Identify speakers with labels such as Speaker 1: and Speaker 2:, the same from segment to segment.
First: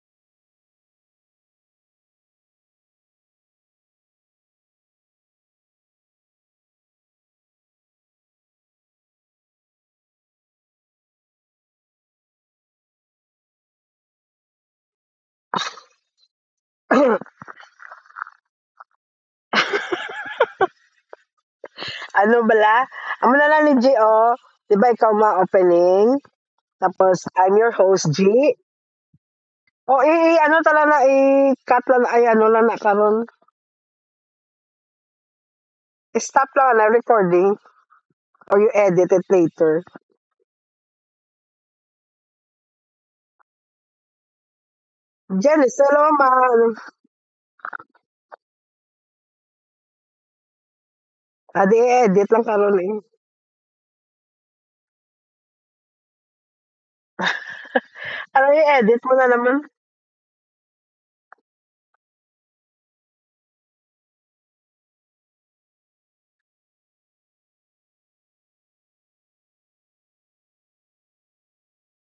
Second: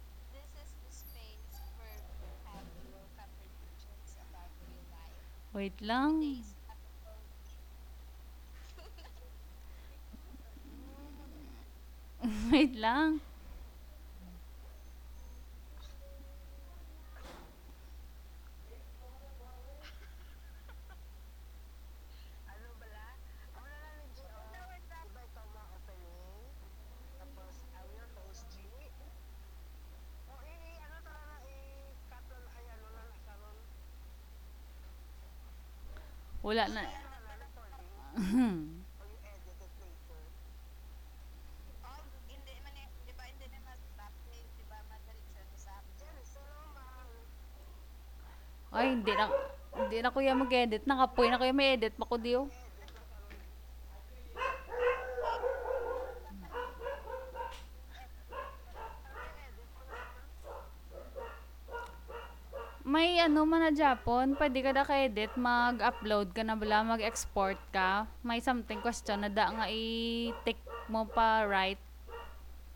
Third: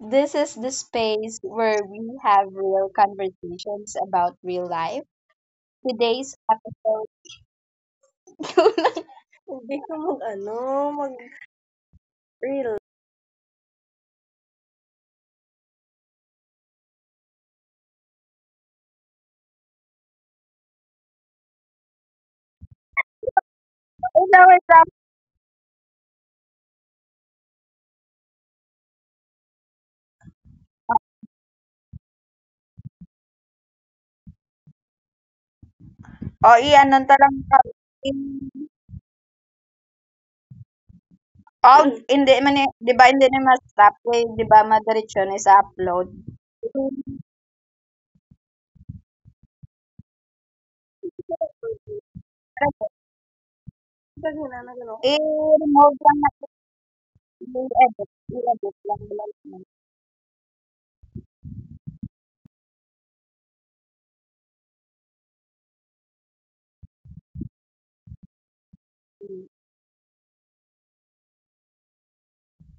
Speaker 1: This is the space where we have real conversations about real life.
Speaker 2: Wait lang.
Speaker 1: Today's episode. Hindi ka mag ano, mag
Speaker 2: Wait
Speaker 1: real.
Speaker 2: lang.
Speaker 3: ano bala? Amo na lang ni G, oh. Di ba ikaw ma-opening? Tapos, I'm your host, G. O, ano talaga, i-cut lang, ay, ano lang na karon.
Speaker 1: Oh,
Speaker 2: Wala
Speaker 3: Stop
Speaker 1: iyan,
Speaker 2: na.
Speaker 3: lang
Speaker 1: nun
Speaker 3: na
Speaker 1: talaga.
Speaker 3: recording or you edit it later.
Speaker 1: Oh, hindi man, eh- di ba, hindi na mas stop eh, di ba, madiretso na sa upload.
Speaker 3: Janice, hello, ma.
Speaker 2: Ay, hindi na kuya mag-edit. Nakapoy na kuya may edit pa ko
Speaker 3: Adi,
Speaker 2: diyo.
Speaker 3: edit lang karon eh.
Speaker 1: Sa ginana gano'n. I-remove lang natin, i-edit, i-edit
Speaker 3: Ano
Speaker 1: lang naman
Speaker 3: i-edit
Speaker 1: yun.
Speaker 3: mo na naman?
Speaker 2: May ano man na Japon, pwede ka na ka-edit, mag-upload ka na bala, mag-export ka. May something question na
Speaker 1: Hmm,
Speaker 2: da nga i-tick mo pa right,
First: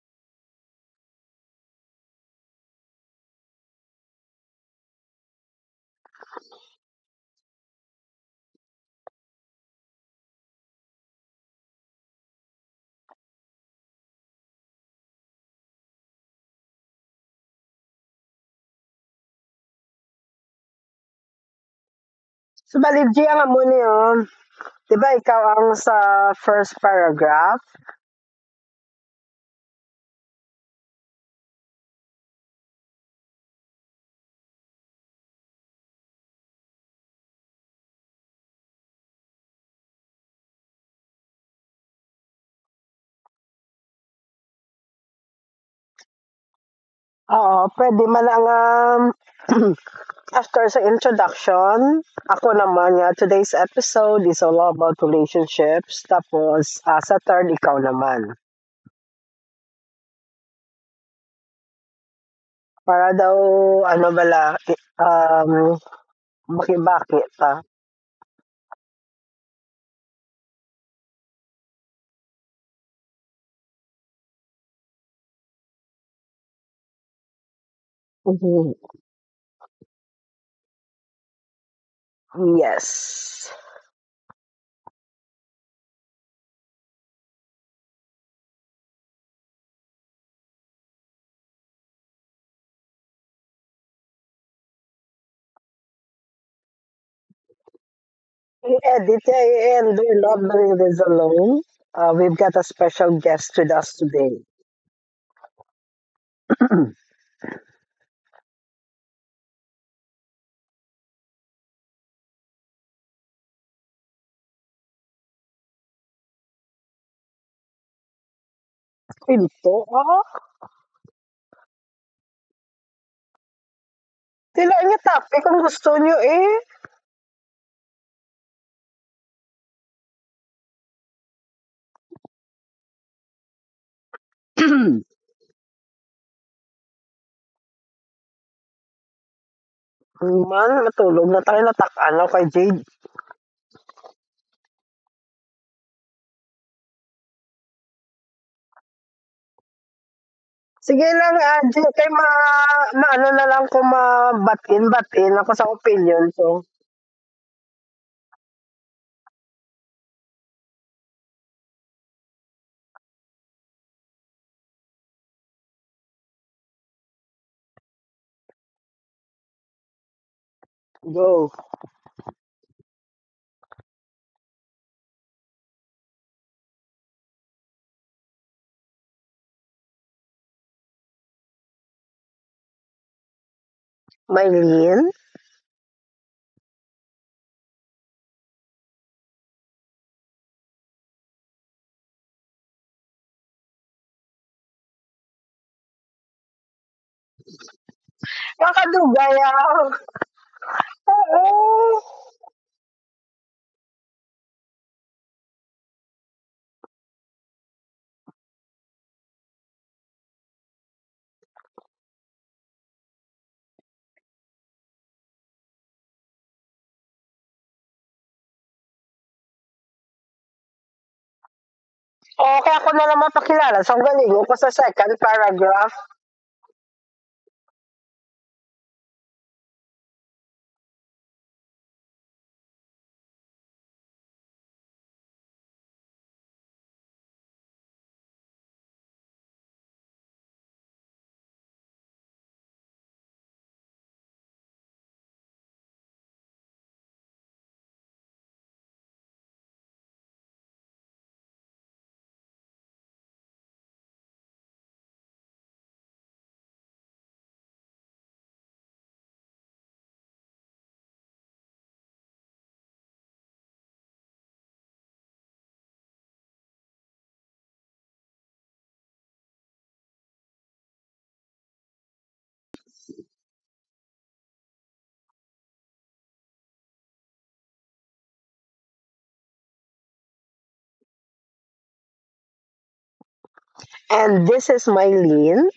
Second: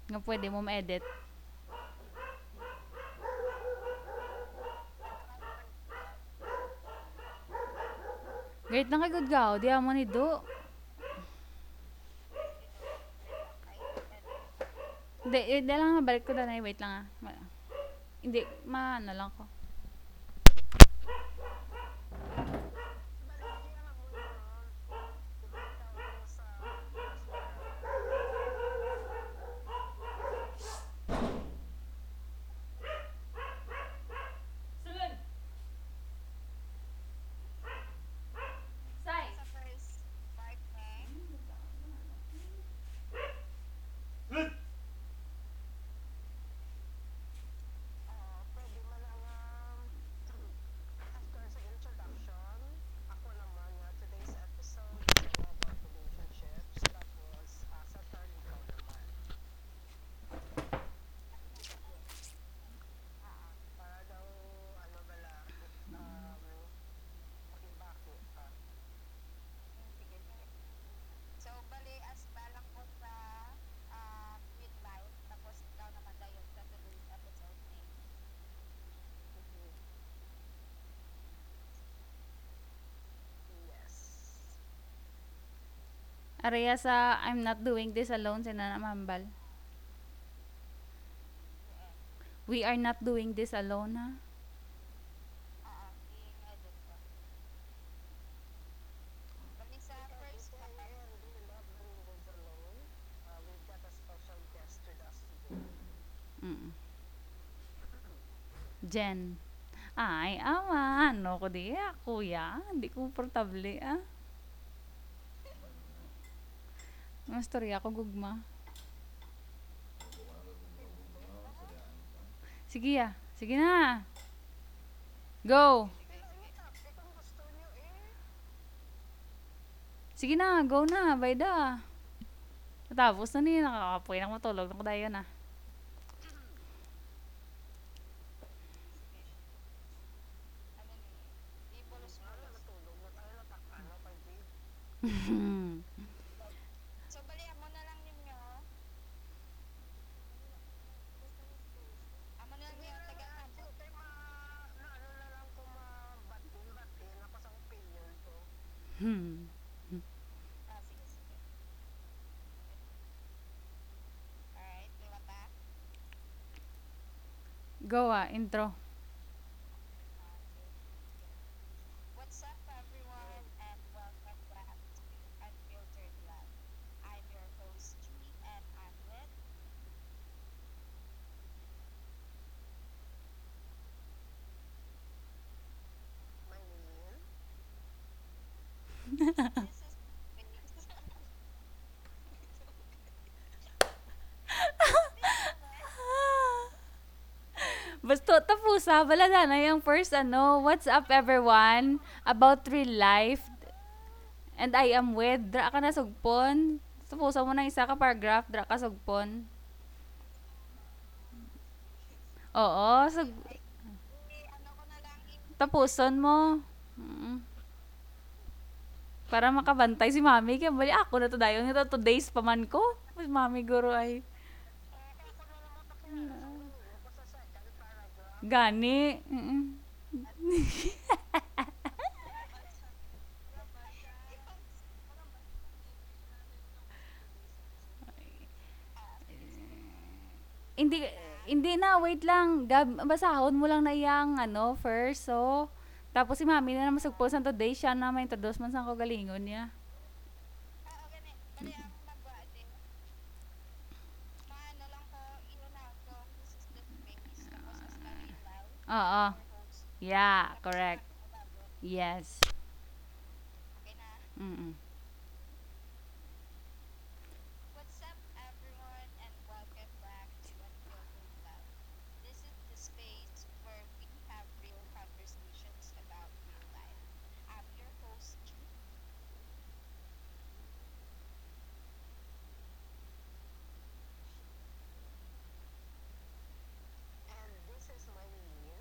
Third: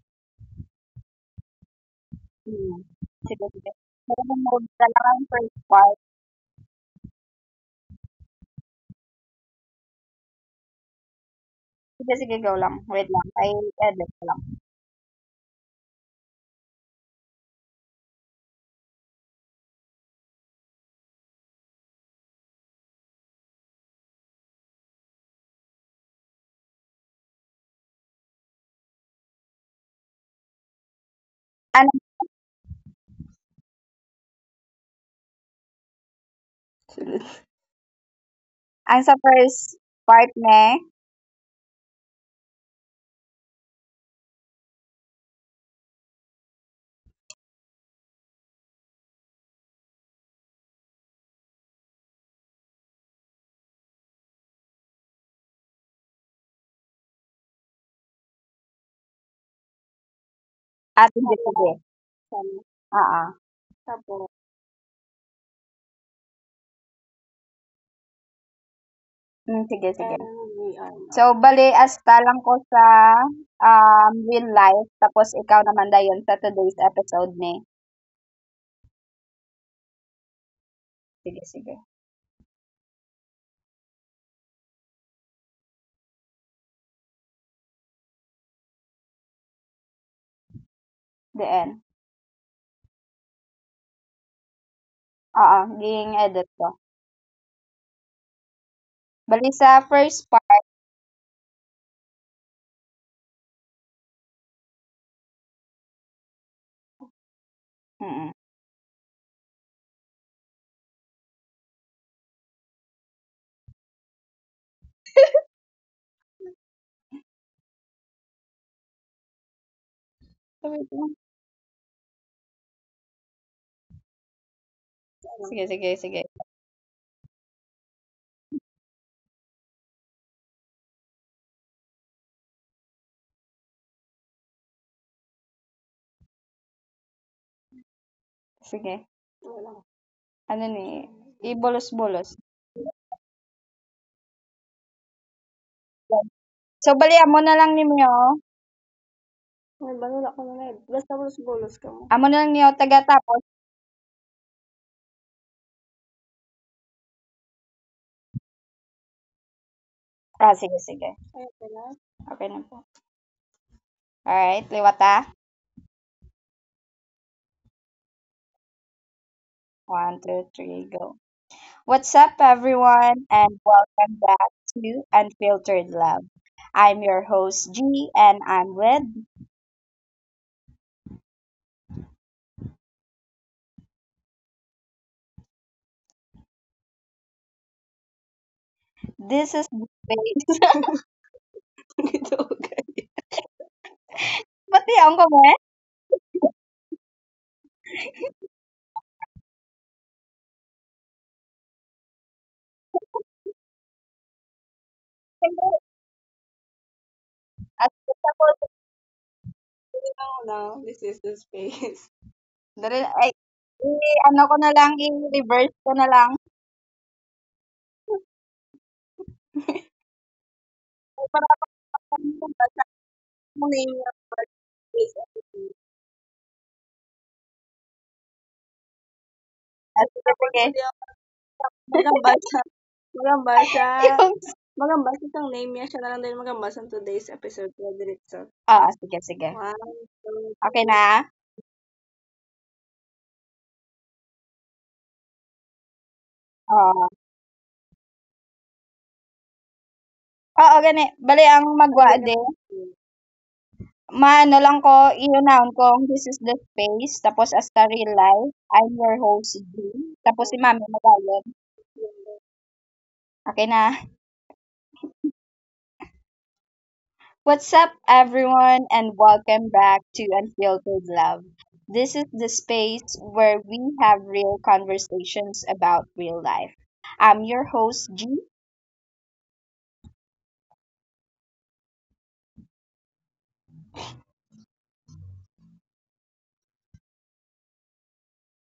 Speaker 2: nga pwede mo ma-edit.
Speaker 1: hmm. Sige, sige. Pero remove ko lang ang first part.
Speaker 2: Great na kay good gaw, di mo ni do.
Speaker 1: Sige, sige, go lang. Wait lang, i-edit ko lang.
Speaker 2: Hindi, eh, di lang nga, balik ko na, wait lang ah. Ma- Hindi, maano lang ko.
Speaker 3: So, bali, G, ang amo niyo. Di ba ikaw ang sa first paragraph?
Speaker 1: Ano, Sunod. Ang sa
Speaker 2: Sa
Speaker 1: first part ni
Speaker 3: Oo, pwede man ang um, after sa introduction, ako naman nga, today's episode is all about relationships. Tapos, ah, sa third, ikaw naman.
Speaker 1: Ate Jessica. Sana. Oo.
Speaker 3: Para daw, ano bala, makibaki pa.
Speaker 1: Mm, sige, sige. So, bali, asta lang ko sa real life. Tapos, ikaw naman dayon sa today's episode ni. Sige, sige.
Speaker 3: Yes.
Speaker 2: Areha sa I'm not doing this alone sina Mambal.
Speaker 1: The end.
Speaker 2: We are not doing this alone, ha.
Speaker 1: Oo, ging edit ko. Bali, sa
Speaker 3: Edit,
Speaker 1: first part,
Speaker 3: and we're not doing this alone. We've got a special guest with us today.
Speaker 2: Mm.
Speaker 1: Mm.
Speaker 2: Jen. Ay, ama, ano ko diya, kuya. Hindi komportable ah. Mastorya ko gugma.
Speaker 1: Sabi ko,
Speaker 3: Pinto? Ah,
Speaker 2: Sige ah, sige na.
Speaker 1: sige,
Speaker 2: Go.
Speaker 1: sige,
Speaker 3: tila
Speaker 1: sige.
Speaker 3: niya topic kung gusto niyo eh.
Speaker 2: Sige na, go na, bayda. Tapos na niya, nakakapoy na matulog naku dayo na.
Speaker 1: Sige. Ano ni?
Speaker 3: Man,
Speaker 1: Ibolos-bolos.
Speaker 3: matulog na tayo natak ano kay JJ.
Speaker 1: So, balian mo na lang niyo. Ay, banula ko na na eh. Basta bolos-bolos ka mo. Amo na lang
Speaker 3: Sige
Speaker 1: niyo
Speaker 3: lang,
Speaker 1: taga-tapos.
Speaker 3: diyan kay ma maano na lang kung mabatin-batin ako sa opinion. So,
Speaker 1: Ah, sige, sige. Ay, pala. Okay na po. Alright, liwata.
Speaker 2: Go ah, intro.
Speaker 1: One, two, three, go. What's up, everyone,
Speaker 3: go.
Speaker 1: and welcome back to Unfiltered Love. I'm your host, G, and I'm with.
Speaker 3: Maylin?
Speaker 1: This is the space. Ito, okay. Ba't iyan ko mo
Speaker 2: Basta tapos ha, balada na yung first ano, what's up
Speaker 3: Nakadugay ah.
Speaker 2: everyone about real life.
Speaker 3: Oo.
Speaker 2: And I am with, dra ka na
Speaker 1: eh?
Speaker 2: sugpon. Tapusan mo ng isa ka
Speaker 1: At gusto
Speaker 2: paragraph,
Speaker 1: ko
Speaker 2: dra ka
Speaker 1: sabihin
Speaker 2: sugpon.
Speaker 1: No, no, this is the space. Dali,
Speaker 2: Oo, sug
Speaker 1: ay, i-ano ko na lang, i-reverse ko na
Speaker 2: tapuson
Speaker 1: lang. Ah,
Speaker 2: mo. Mm, para makabantay si mami kaya bali ako na to dayon ito 2 days pa man ko. Mas mami guro ay
Speaker 3: O, ako na
Speaker 1: sige,
Speaker 3: lang
Speaker 1: sige.
Speaker 3: mapakilala. So, ang galing ko sa second paragraph.
Speaker 2: gani. Mm-mm.
Speaker 1: Magamba siya. Magamba siya. Yung, Magamba siya ang name niya. Siya na lang din magamba sa today's episode na diretso. Ah, sige, sige. One, two, okay
Speaker 2: Hindi
Speaker 1: na?
Speaker 2: hindi na wait lang. Gab, basahon mo lang na iyang ano first. So tapos si mami na
Speaker 1: Oo.
Speaker 2: masugpon sa 2 days siya na may introduce man sa ko galingon niya.
Speaker 1: Oo, gani. Bali, ang magwa de, three. Maano lang ko, i-noun kong this is the space, tapos as the real life, I'm your
Speaker 2: Oo.
Speaker 1: host, G. Tapos
Speaker 2: Yeah,
Speaker 1: si Mami
Speaker 2: correct.
Speaker 1: Magalit.
Speaker 2: Yes.
Speaker 1: Okay na.
Speaker 2: Mm-mm.
Speaker 1: What's up, everyone, and welcome back to Unfiltered Love. This is the space where we have real conversations about real life. I'm your host G,
Speaker 3: And this is Maylin.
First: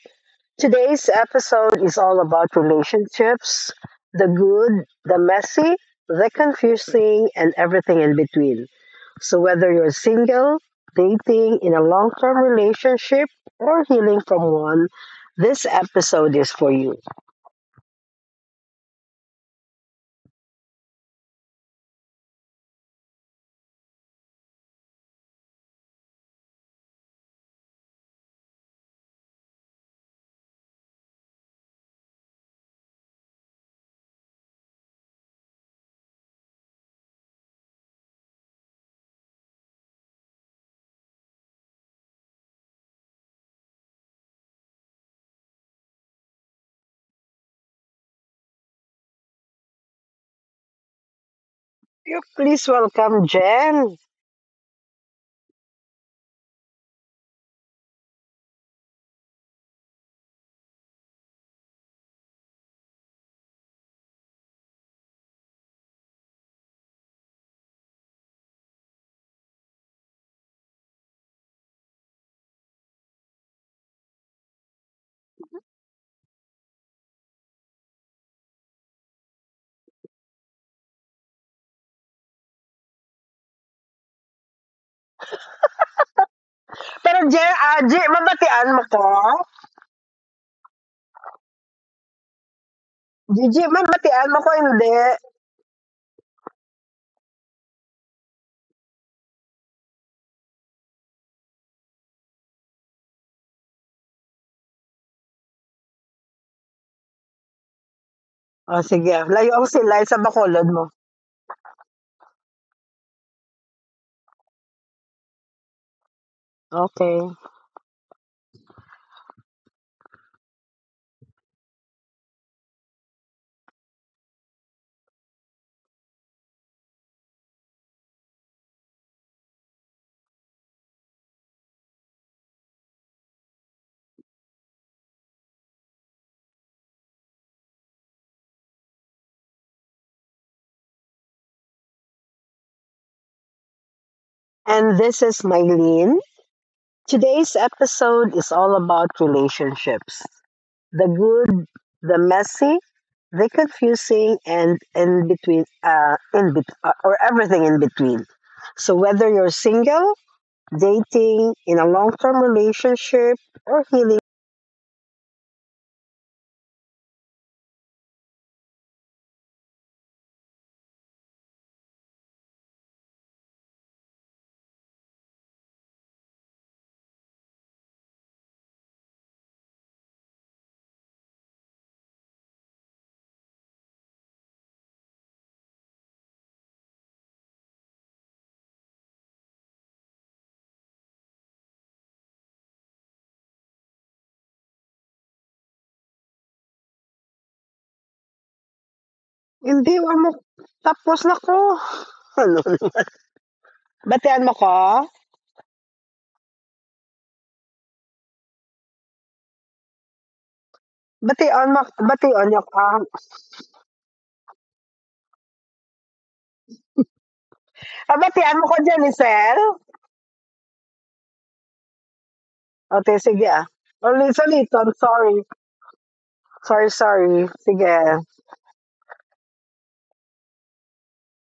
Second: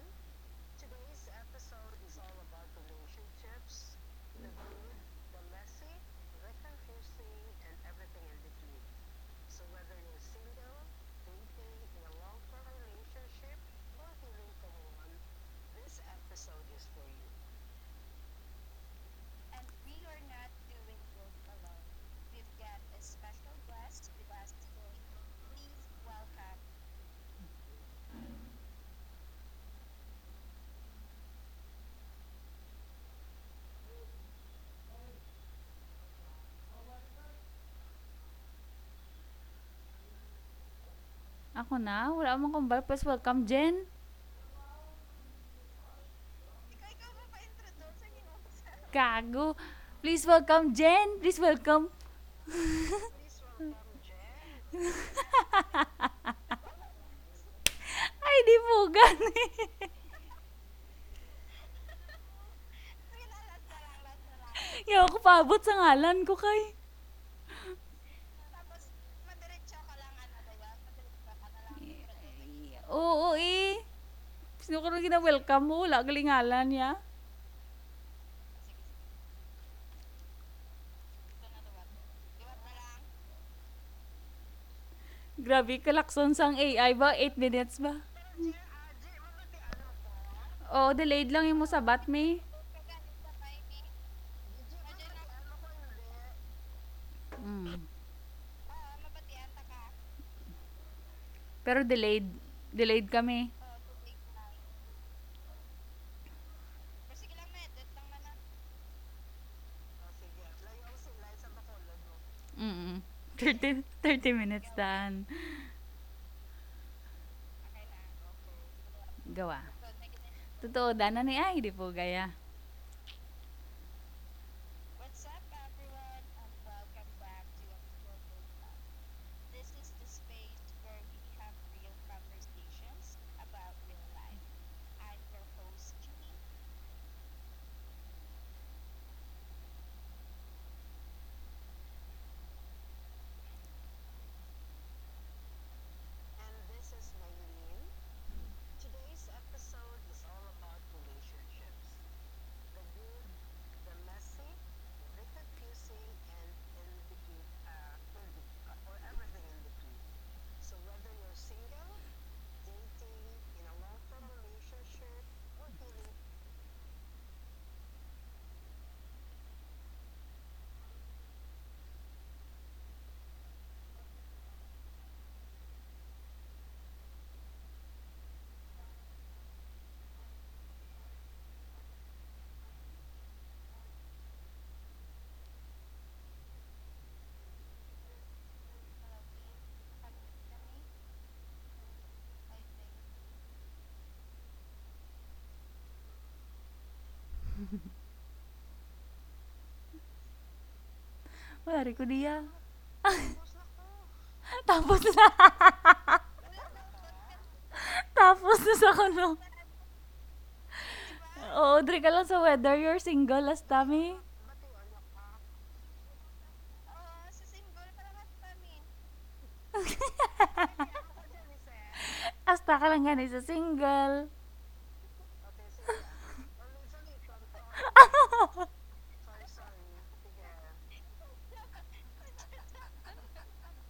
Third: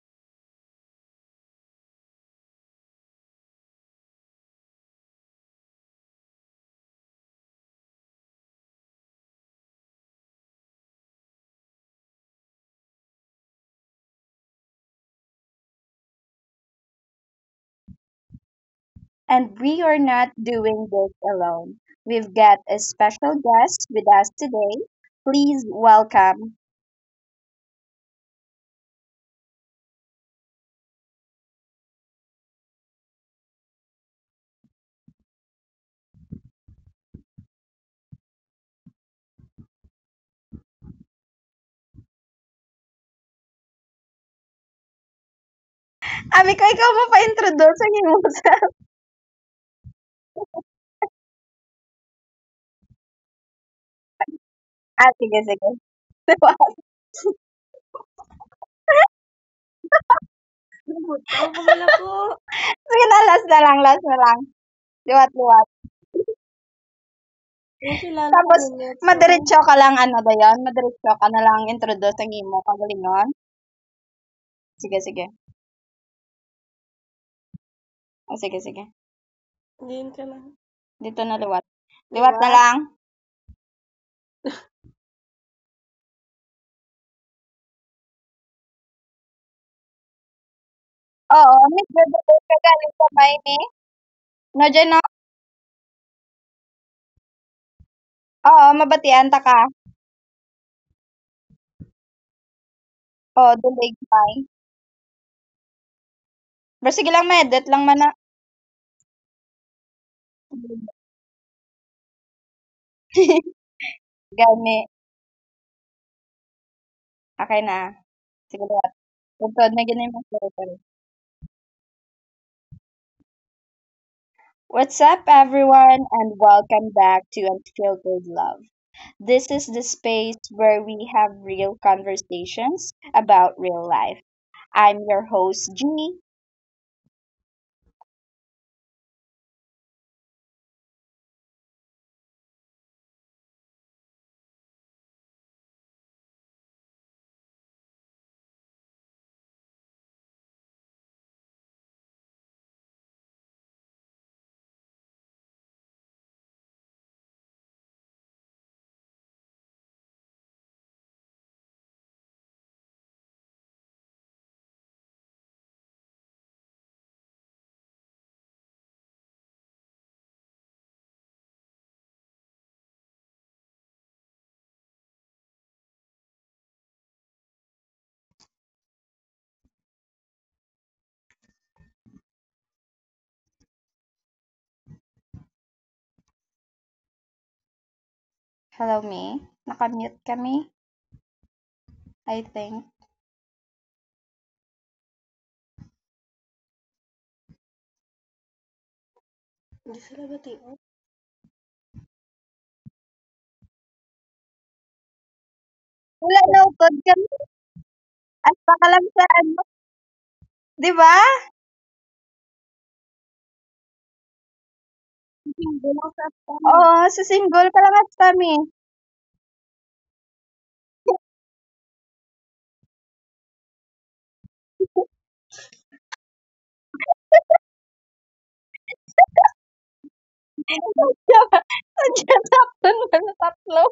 Speaker 3: Today's episode is all about relationships: the good, the messy, the confusing, and everything in between. So, whether you're single, dating, in a long term relationship, or healing from one, this episode is for you.
Speaker 1: and we are not doing this alone. We've got a special guest with us today. Please welcome.
Speaker 2: Ako na? Wala akong kumbal. Please welcome, Jen.
Speaker 1: Abi ko ikaw mo pa-introduce ang imo sa.
Speaker 2: Gago. Please welcome, Jen. Please welcome.
Speaker 3: You please welcome Jen.
Speaker 1: Ah, sige, sige.
Speaker 2: Ay, di po gani.
Speaker 1: Buto, buhala ko. Sige na, last na lang, last na lang.
Speaker 2: Yaw ako paabot
Speaker 1: Liwat-liwat.
Speaker 2: sa ngalan ko kay.
Speaker 1: Nakilala ko Tapos, rin yun. Sige. Madiretso ka lang, ano ba yun? Madiretso ka na lang introduce ang imo. Kagalingon.
Speaker 2: Oo, eh. Sino ko
Speaker 1: Sige,
Speaker 2: na
Speaker 1: sige.
Speaker 2: welcome mo? Wala galingalan niya.
Speaker 1: O, sige, sige. Diyan ka na. Dito na liwat. Liwat na Diba? Lang.
Speaker 2: Grabe, kalakson sang AI ba? 8 minutes ba?
Speaker 3: Pero Jen, G, mabatian mo ko?
Speaker 2: Oo, delayed lang
Speaker 1: Oo,
Speaker 2: yung mo
Speaker 1: nagdadabay
Speaker 2: may.
Speaker 1: ka galing sa may ni.
Speaker 3: Gigi,
Speaker 1: No, dyan no?
Speaker 3: mabatian mo ko hindi.
Speaker 2: Mm.
Speaker 1: Oo, mabatian ta ka.
Speaker 2: Pero delayed. Delayed kami.
Speaker 1: Oo, dulig may. Pero sige lang, medit lang man na.
Speaker 3: O sige, layo ako sila sa bakulod mo.
Speaker 2: Mm, thirty 30 minutes
Speaker 1: Gani.
Speaker 2: daan.
Speaker 1: Okay na.
Speaker 3: Okay.
Speaker 1: Sige liwat.
Speaker 2: Gawa.
Speaker 1: Tugtod na ganun yung mga story.
Speaker 2: Totoo dana ni ay di po gaya.
Speaker 1: What's up, everyone, and welcome back to Unfiltered Love. This is the space where we have real conversations about real life. I'm your host, G.
Speaker 3: And this is Mylene. Today's episode is all about relationships: the good, the messy, the confusing, and in between, or everything in between. So, whether you're single, dating, in a long term relationship, or healing,
Speaker 1: Hello, May. Nakamute kami, I think. Hindi sila ba TR?
Speaker 2: Wari
Speaker 3: hindi
Speaker 2: ko
Speaker 3: wa
Speaker 2: diya.
Speaker 3: mo tapos na ko. Ano?
Speaker 2: Tapos na.
Speaker 1: Wala
Speaker 3: Batian
Speaker 1: na,
Speaker 3: mo ko?
Speaker 1: upod kami. As
Speaker 2: Tapos
Speaker 1: pa
Speaker 2: na
Speaker 1: ka
Speaker 2: sa
Speaker 1: lang sa
Speaker 2: kuno.
Speaker 1: ano. Di ba?
Speaker 2: Oo, dre ka lang sa whether you're single, hasta
Speaker 3: Batian mo,
Speaker 2: mi.
Speaker 3: batian niyo ko.
Speaker 1: Single sa kami. Oo, sa single ka lang at kami.
Speaker 3: Ah, batian mo ko, Janicel?
Speaker 2: Hasta ka lang gani sa single.
Speaker 3: Okay, sige ah. Ulit, ulit. I'm sorry. Sorry, sorry. Sige.
Speaker 1: Sadya saktan ba sa tatlo?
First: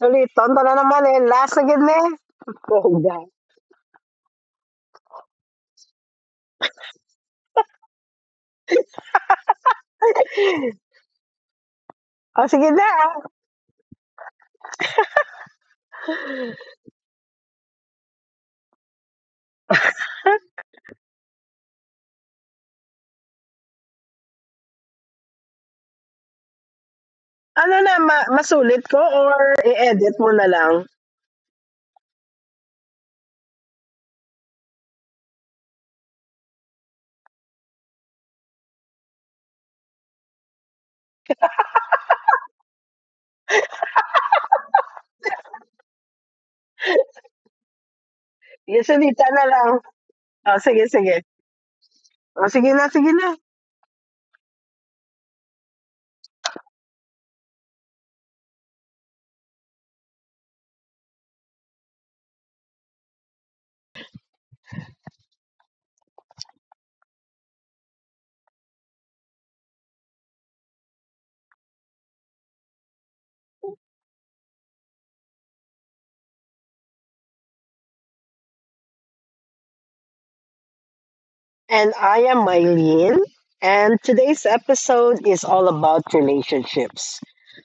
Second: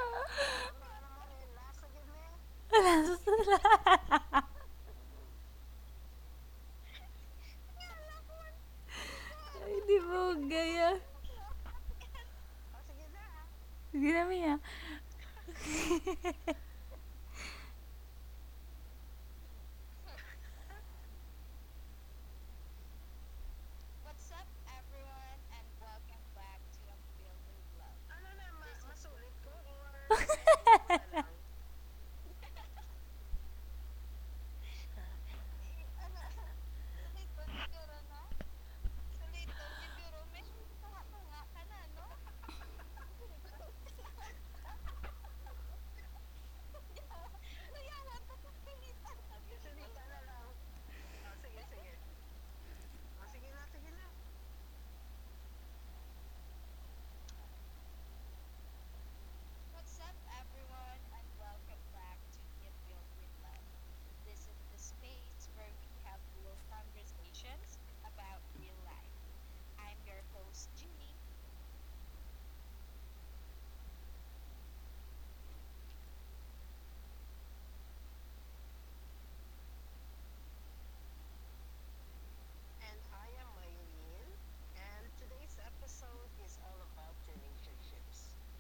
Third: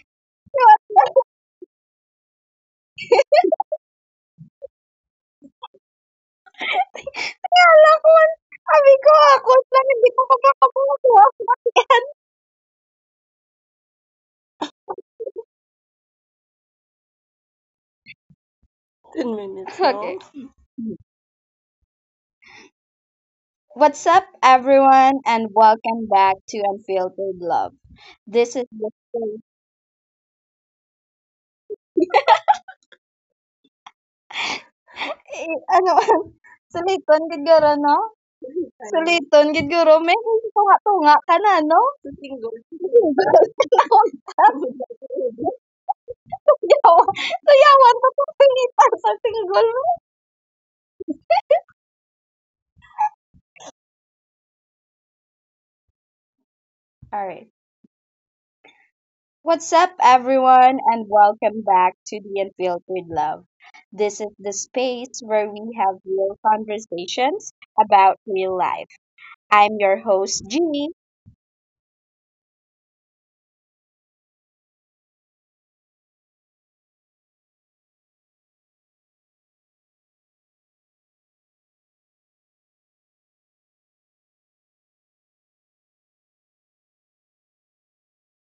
Speaker 3: Suliton ka
Speaker 1: Diba?
Speaker 3: na naman, eh, last na gid ni.
Speaker 2: Wala sa
Speaker 3: Poga.
Speaker 2: sala.
Speaker 1: Kaya alam ko, sabi ko, ako
Speaker 2: Ay,
Speaker 1: lang,
Speaker 2: di
Speaker 1: hindi
Speaker 2: po
Speaker 1: ko pa
Speaker 2: gaya.
Speaker 1: makabuo.
Speaker 3: O sige na, ah.
Speaker 2: Sige na miya.
Speaker 1: 10 minutes, no? Okay. What's up, everyone, and welcome back to Unfiltered Love.
Speaker 3: Ano na,
Speaker 1: This is the
Speaker 3: masulit ko
Speaker 1: space.
Speaker 3: or i-edit mo na lang?
Speaker 1: Eh, ano, suliton gid guro, no? Suliton gid guro. May tunga-tunga ka na, no? Susinggol. Susinggol. Yawan. Sayawan pa itong pilitan sa
Speaker 3: Yung
Speaker 1: single.
Speaker 3: sulita na lang. O sige, sige. O sige na, sige na.
Speaker 1: Alright. What's up, everyone, and welcome back to the Unfiltered Love. This is the space where we have real conversations about real life. I'm your host, Jeannie,
Speaker 3: And I am Mylene. And today's episode is all about relationships.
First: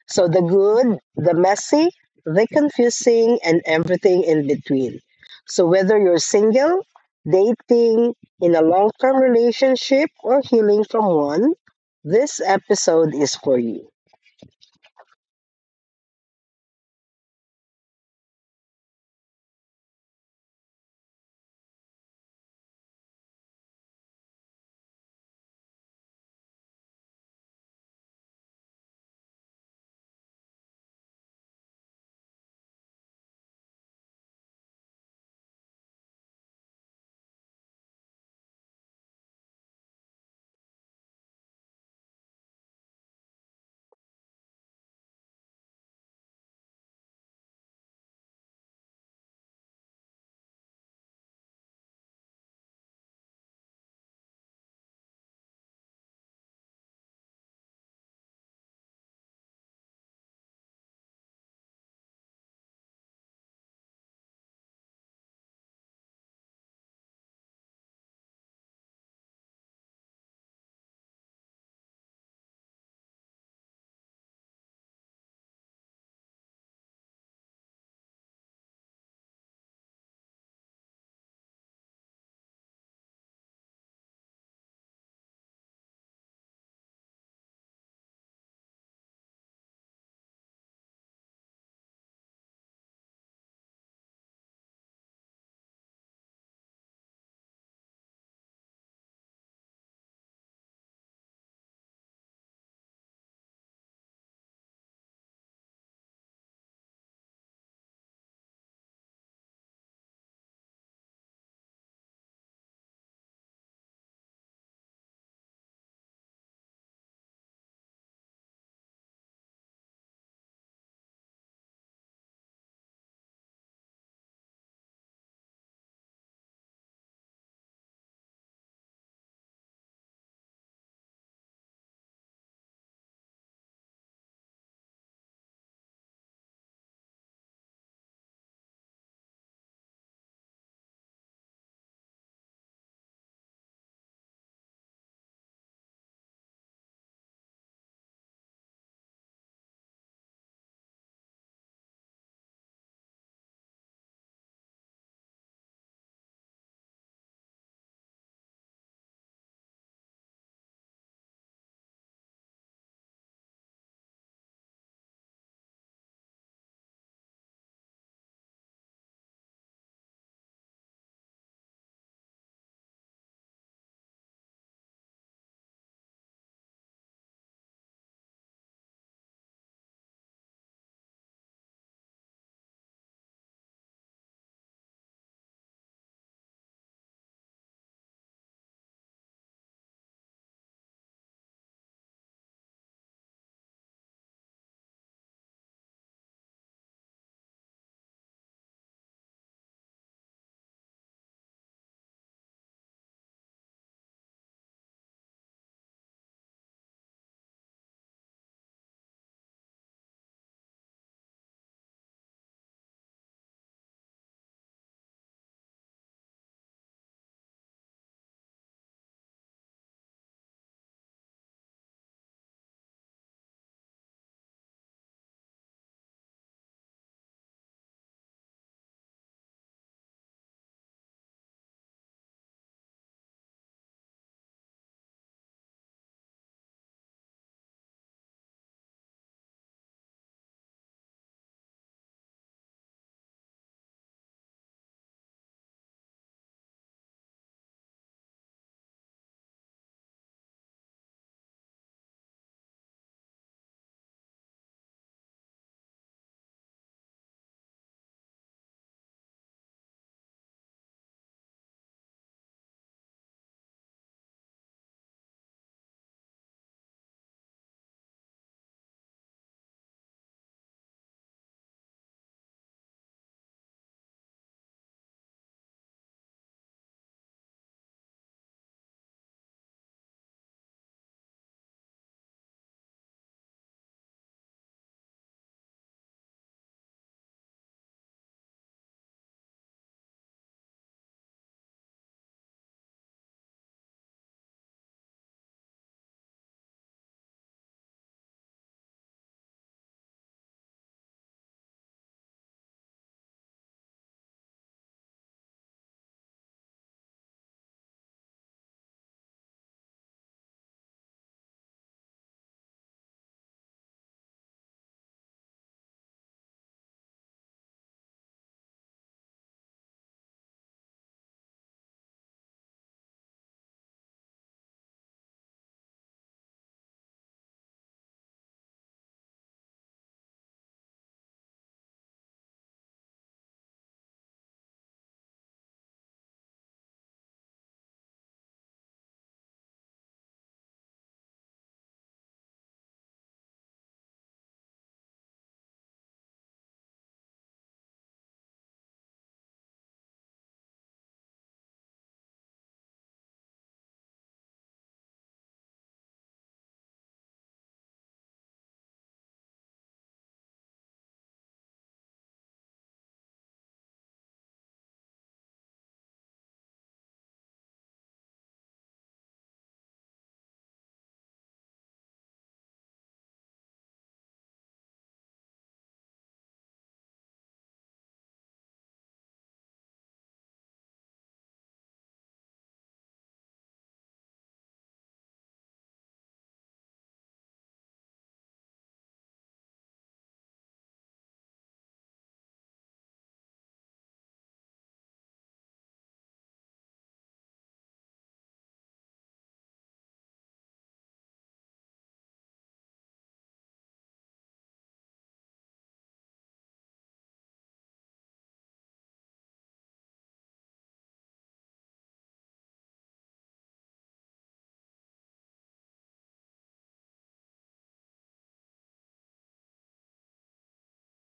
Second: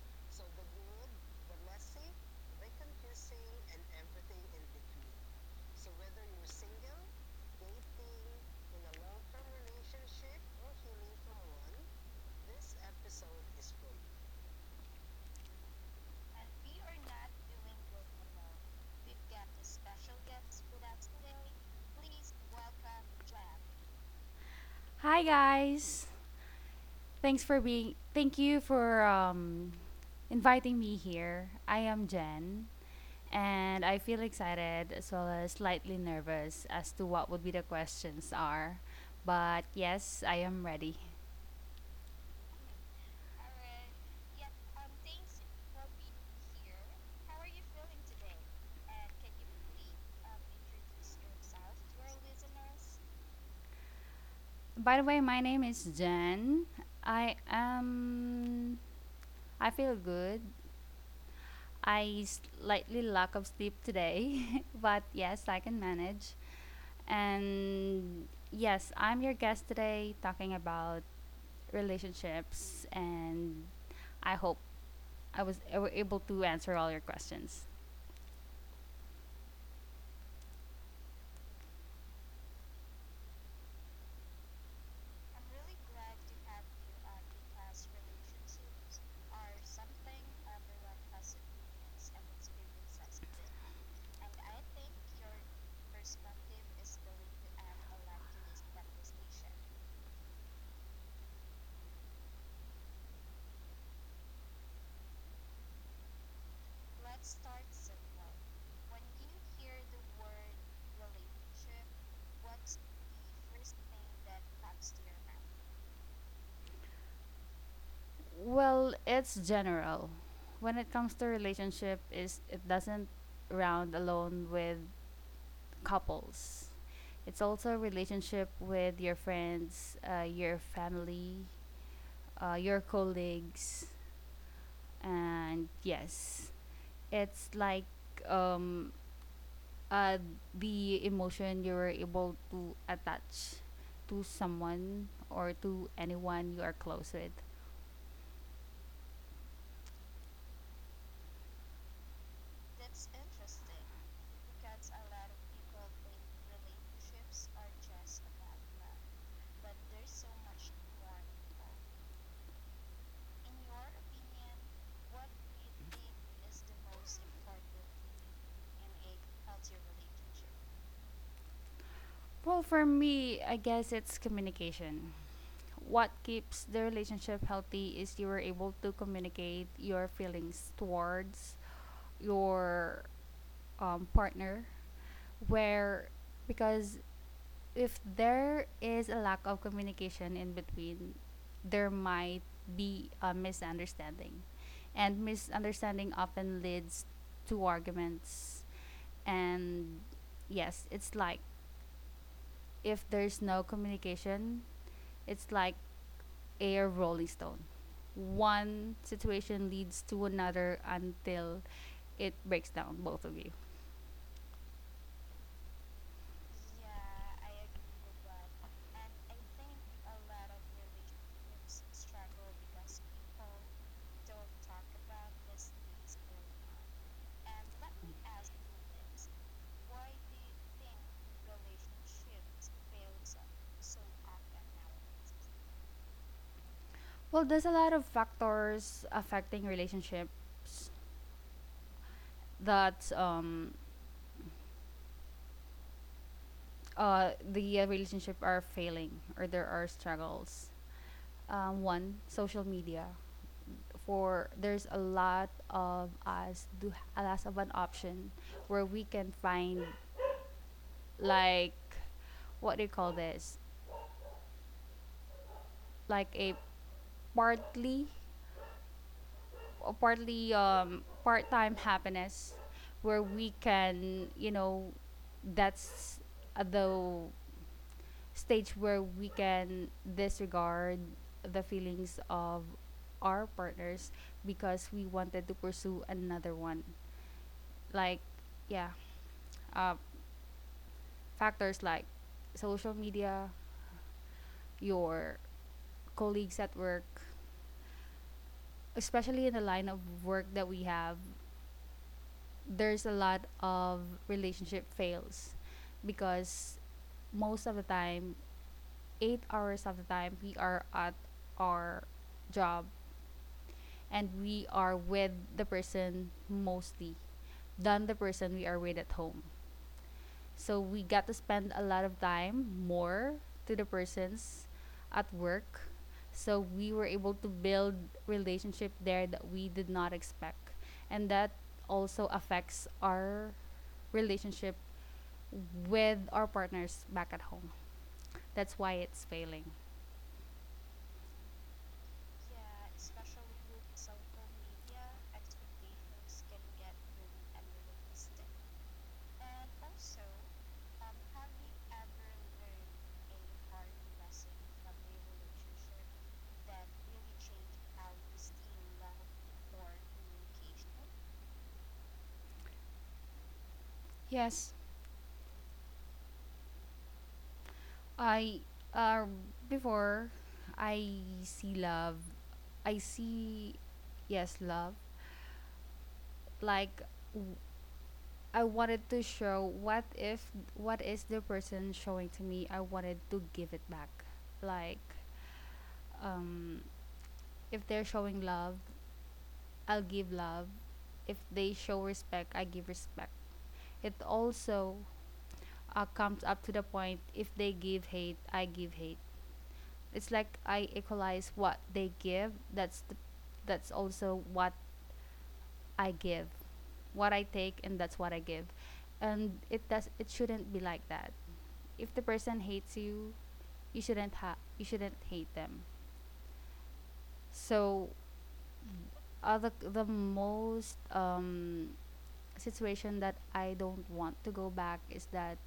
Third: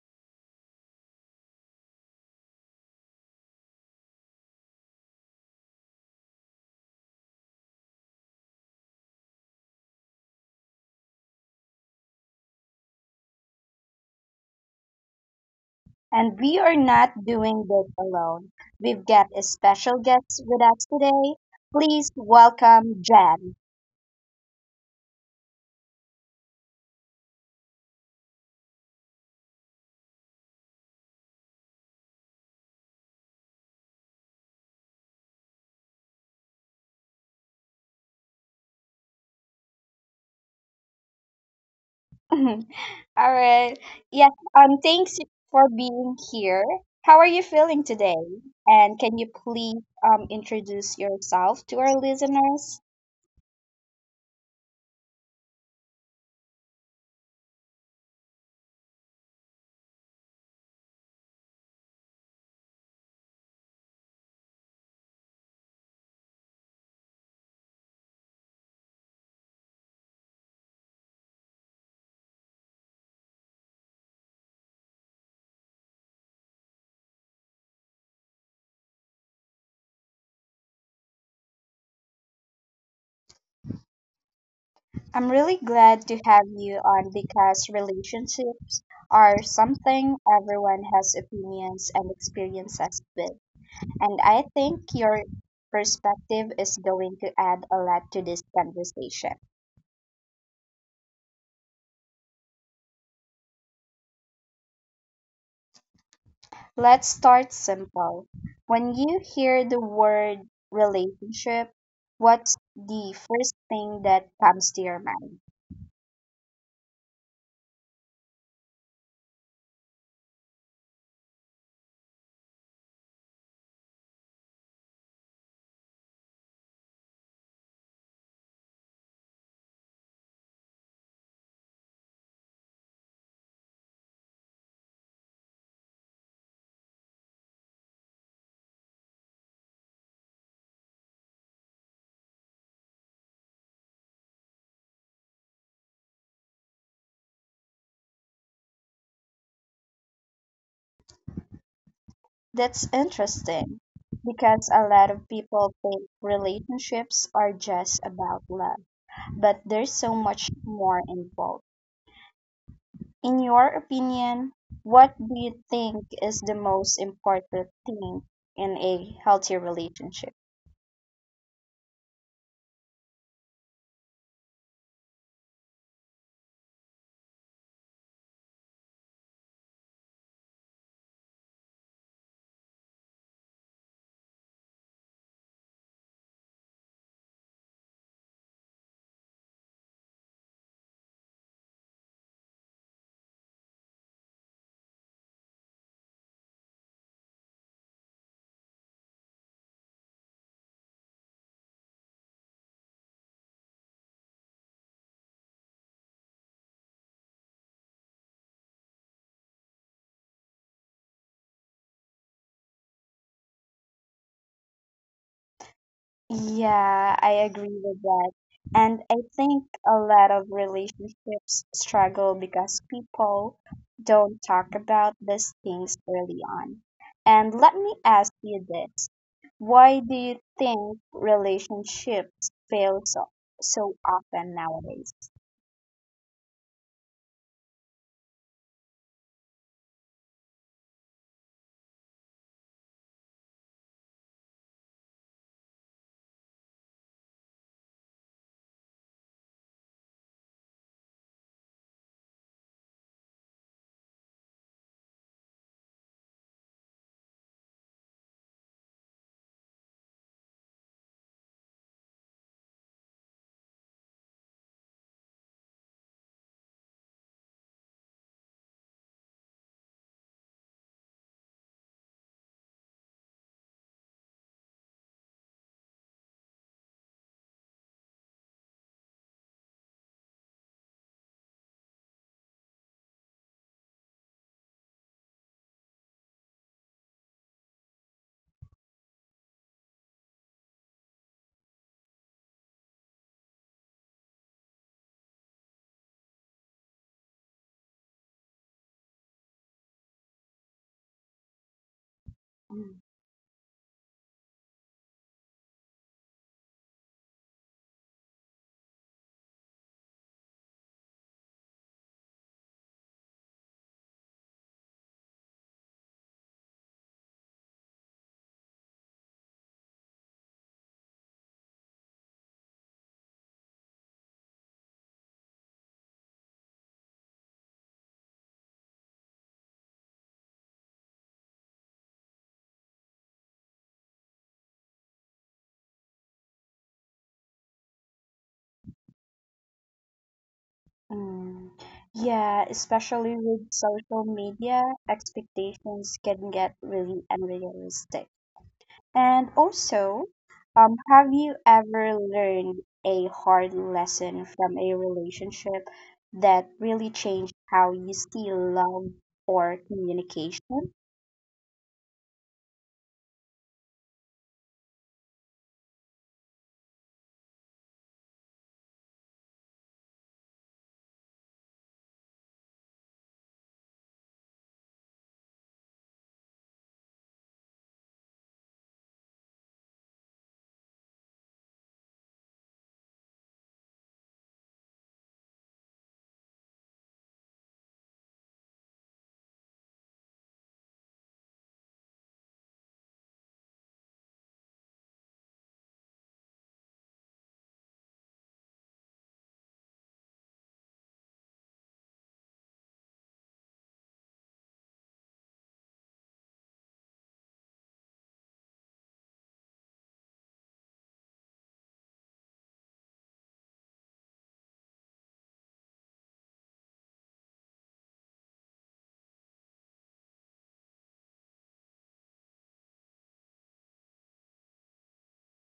Speaker 3: So, the good, the messy, the confusing, and everything in between. So, whether you're single, dating, in a long term relationship, or healing from one, this episode is for you.
Speaker 1: and we are not doing this alone. We've got a special guest with us today. Please welcome Jen.
Speaker 2: Hi guys. Thank you for inviting me here. I am Jen, and I feel excited as well as slightly nervous as to what would be the questions are. But yes, I am ready.
Speaker 1: All right. Yes, thanks for being here. How are you feeling today? And can you please introduce yourself to our listeners?
Speaker 2: By the way, my name is Jen. I am I feel good. I slightly lack of sleep today, but yes, I can manage. And yes, I'm your guest today talking about relationships, and I hope I was able to answer all your questions.
Speaker 1: I'm really glad to have you on because relationships are something everyone has opinions and experiences with. And I think your perspective is going to add a lot to this conversation. Let's start simple. When you hear the word relationship, what's the first thing that comes to your mind?
Speaker 2: Well, it's general. When it comes to relationship is it doesn't round alone with couples. It's also a relationship with your friends, your family, your colleagues, and yes, it's like um, uh, the emotion you were able to attach to someone or to anyone you are close with.
Speaker 1: That's interesting because a lot of people think relationships are just about love, but there's so much more involved. In your opinion, what do you think is the most important thing in a healthy relationship?
Speaker 2: Well, for me, I guess it's communication. What keeps the relationship healthy is you were able to communicate your feelings towards your partner, where because if there is a lack of communication in between, there might be a misunderstanding, and misunderstanding often leads to arguments. And yes, it's like if there's no communication, it's like a rolling stone. One situation leads to another until it breaks down both of you.
Speaker 1: Yeah, I agree with that. And I think a lot of relationships struggle because people don't talk about these things early on. And let me ask you this. Why do you think relationships fail so, so often nowadays?
Speaker 2: Well, there's a lot of factors affecting relationships that the relationship are failing or there are struggles. One, social media. For there's a lot of us do a lot of an option where we can find, like, what do you call this? Like a partly partly part-time happiness where we can, you know, that's at the stage where we can disregard the feelings of our partners because we wanted to pursue another one, like, yeah, uh, factors like social media, your colleagues at work, especially in the line of work that we have, there's
Speaker 1: Mm.
Speaker 2: a lot of relationship fails because most of the time, 8 hours of the time, we are at our job and we are with the person mostly than the person we are with at home. So we got to spend a lot of time more to the persons at work. So we were able to build relationship there that we did not expect. And that also affects our relationship with our partners back at home. That's why it's failing.
Speaker 1: Mm. Yeah, especially with social media, expectations can get really unrealistic. And also, have you ever learned a hard lesson from a relationship that really changed how you see love or communication?
Speaker 2: Yes, I uh, before I see love, I see yes love like w- I wanted to show what if what is the person showing to me. I wanted to give it back. Like, um, if they're showing love, I'll give love. If they show respect, I give respect. It also comes up to the point if they give hate, I give hate. It's like I equalize what they give. That's also what I give. What I take and that's what I give. And it does it shouldn't be like that. If the person hates you, you shouldn't you shouldn't hate them. So the most situation that I don't want to go back is that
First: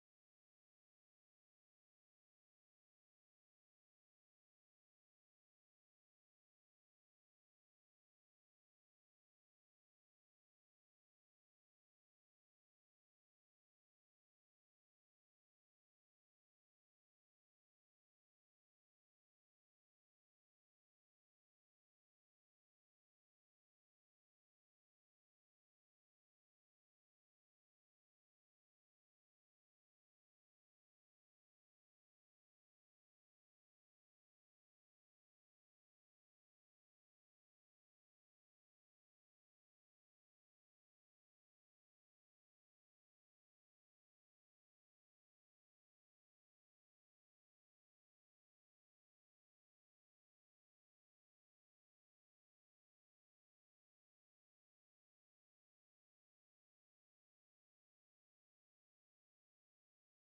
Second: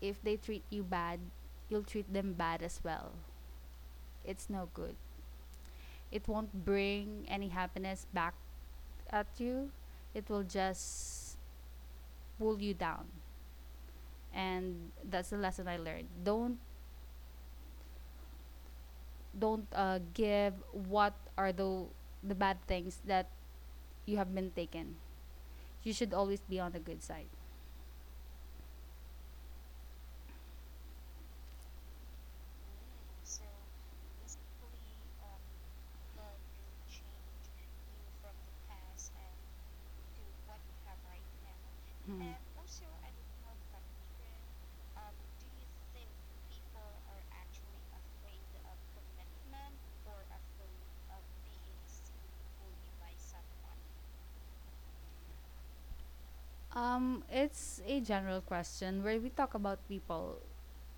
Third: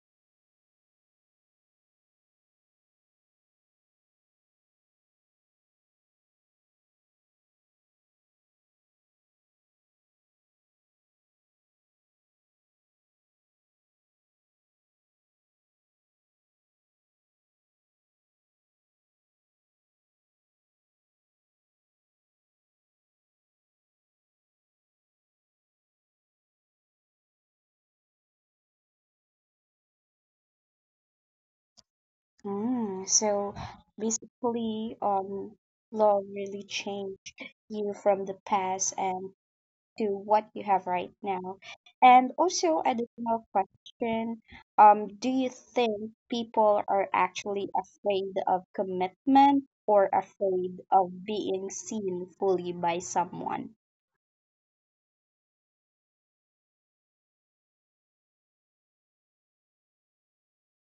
Speaker 2: if they treat you bad, you'll treat them bad as well. It's no good. It won't bring any happiness back at you. It will just pull you down. And that's the lesson I learned. Don't give what are the bad things that you have been taken. You should always be on the good side.
Speaker 1: So basically, love really changed you from the past and to what you have right now? And
Speaker 2: Mm.
Speaker 1: also, additional question, do you think people are actually afraid of commitment or afraid of being seen fully by someone?
Speaker 2: It's a general question where we talk about people.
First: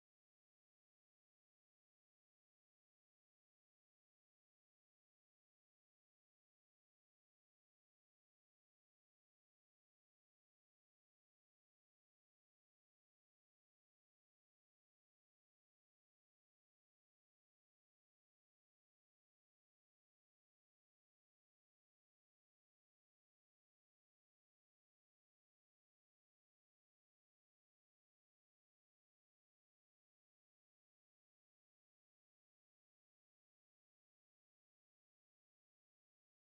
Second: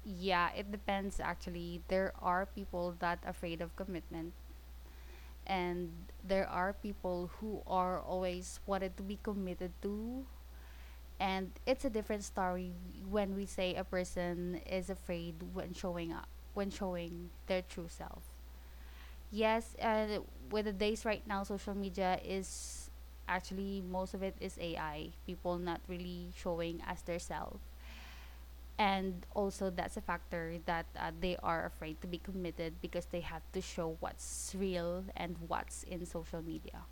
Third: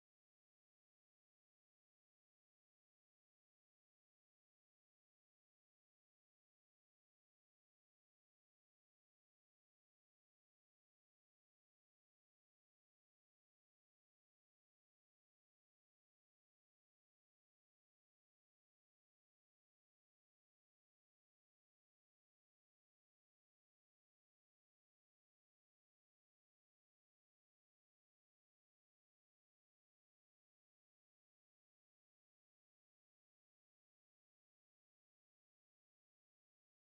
Speaker 2: Yeah, it depends actually. There are people that afraid of commitment, and there are people who are always wanted to be committed to, and it's a different story when we say a person is afraid when showing up, when showing their true self. Yes, and with the days right now, social media is actually most of it is AI. People not really showing as their self. And also, that's a factor that they are afraid to be committed because they have to show what's real and what's in social media.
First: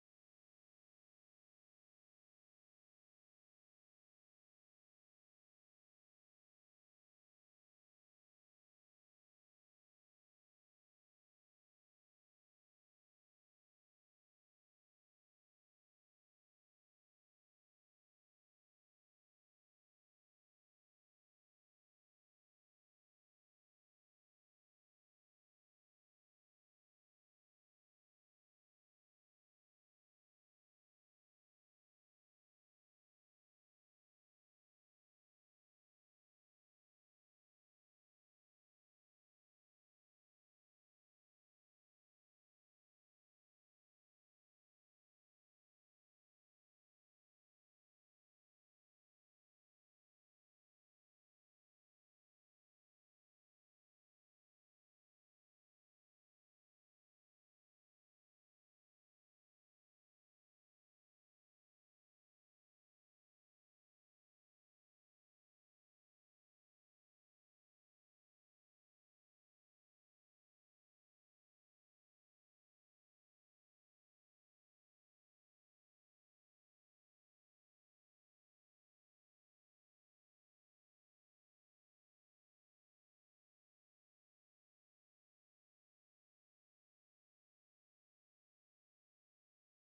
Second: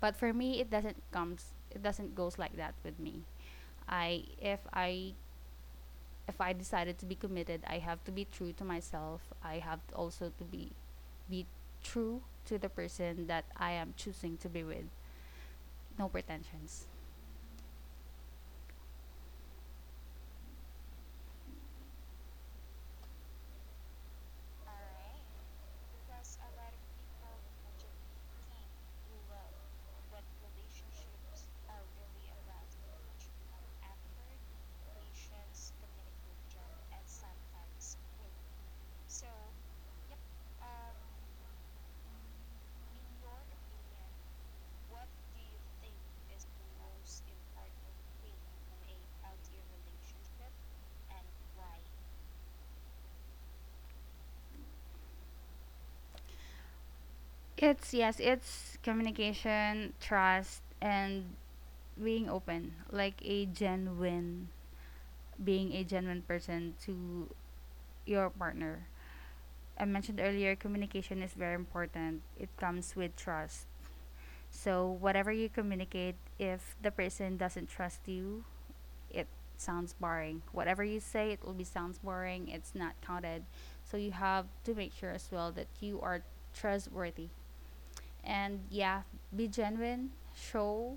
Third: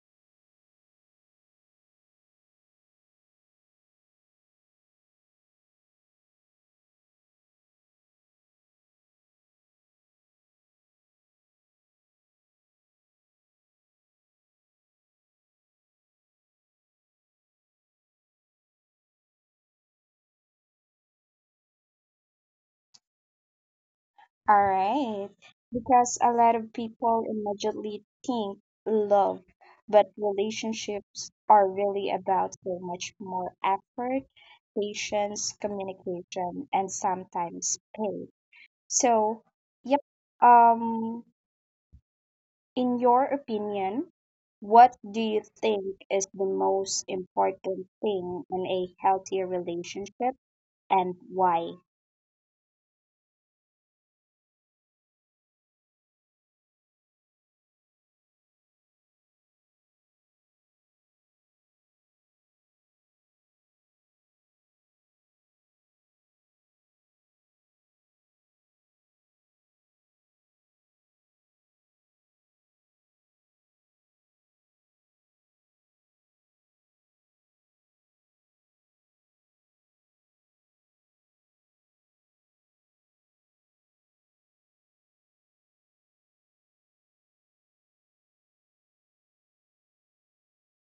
Speaker 2: But for me, it doesn't comes. It doesn't goes like that with me. I if I if I decided to be committed, I have to be true to myself. I have to also to be true to the person that I am choosing to be with. No pretensions.
Speaker 1: All right, because a lot of people immediately think love, but relationships are really about so much more effort, patience, communication, and sometimes pain. So, yep. Um, in your opinion, what do you think is the most important thing in a healthy relationship and why?
Speaker 2: It's yes, it's communication, trust and being open, like a genuine being a genuine person to your partner. I mentioned earlier communication is very important. It comes with trust. So whatever you communicate, if the person doesn't trust you, it sounds boring. Whatever you say, it will be sounds boring. It's not counted. So you have to make sure as well that you are trustworthy. And yeah, be genuine. Show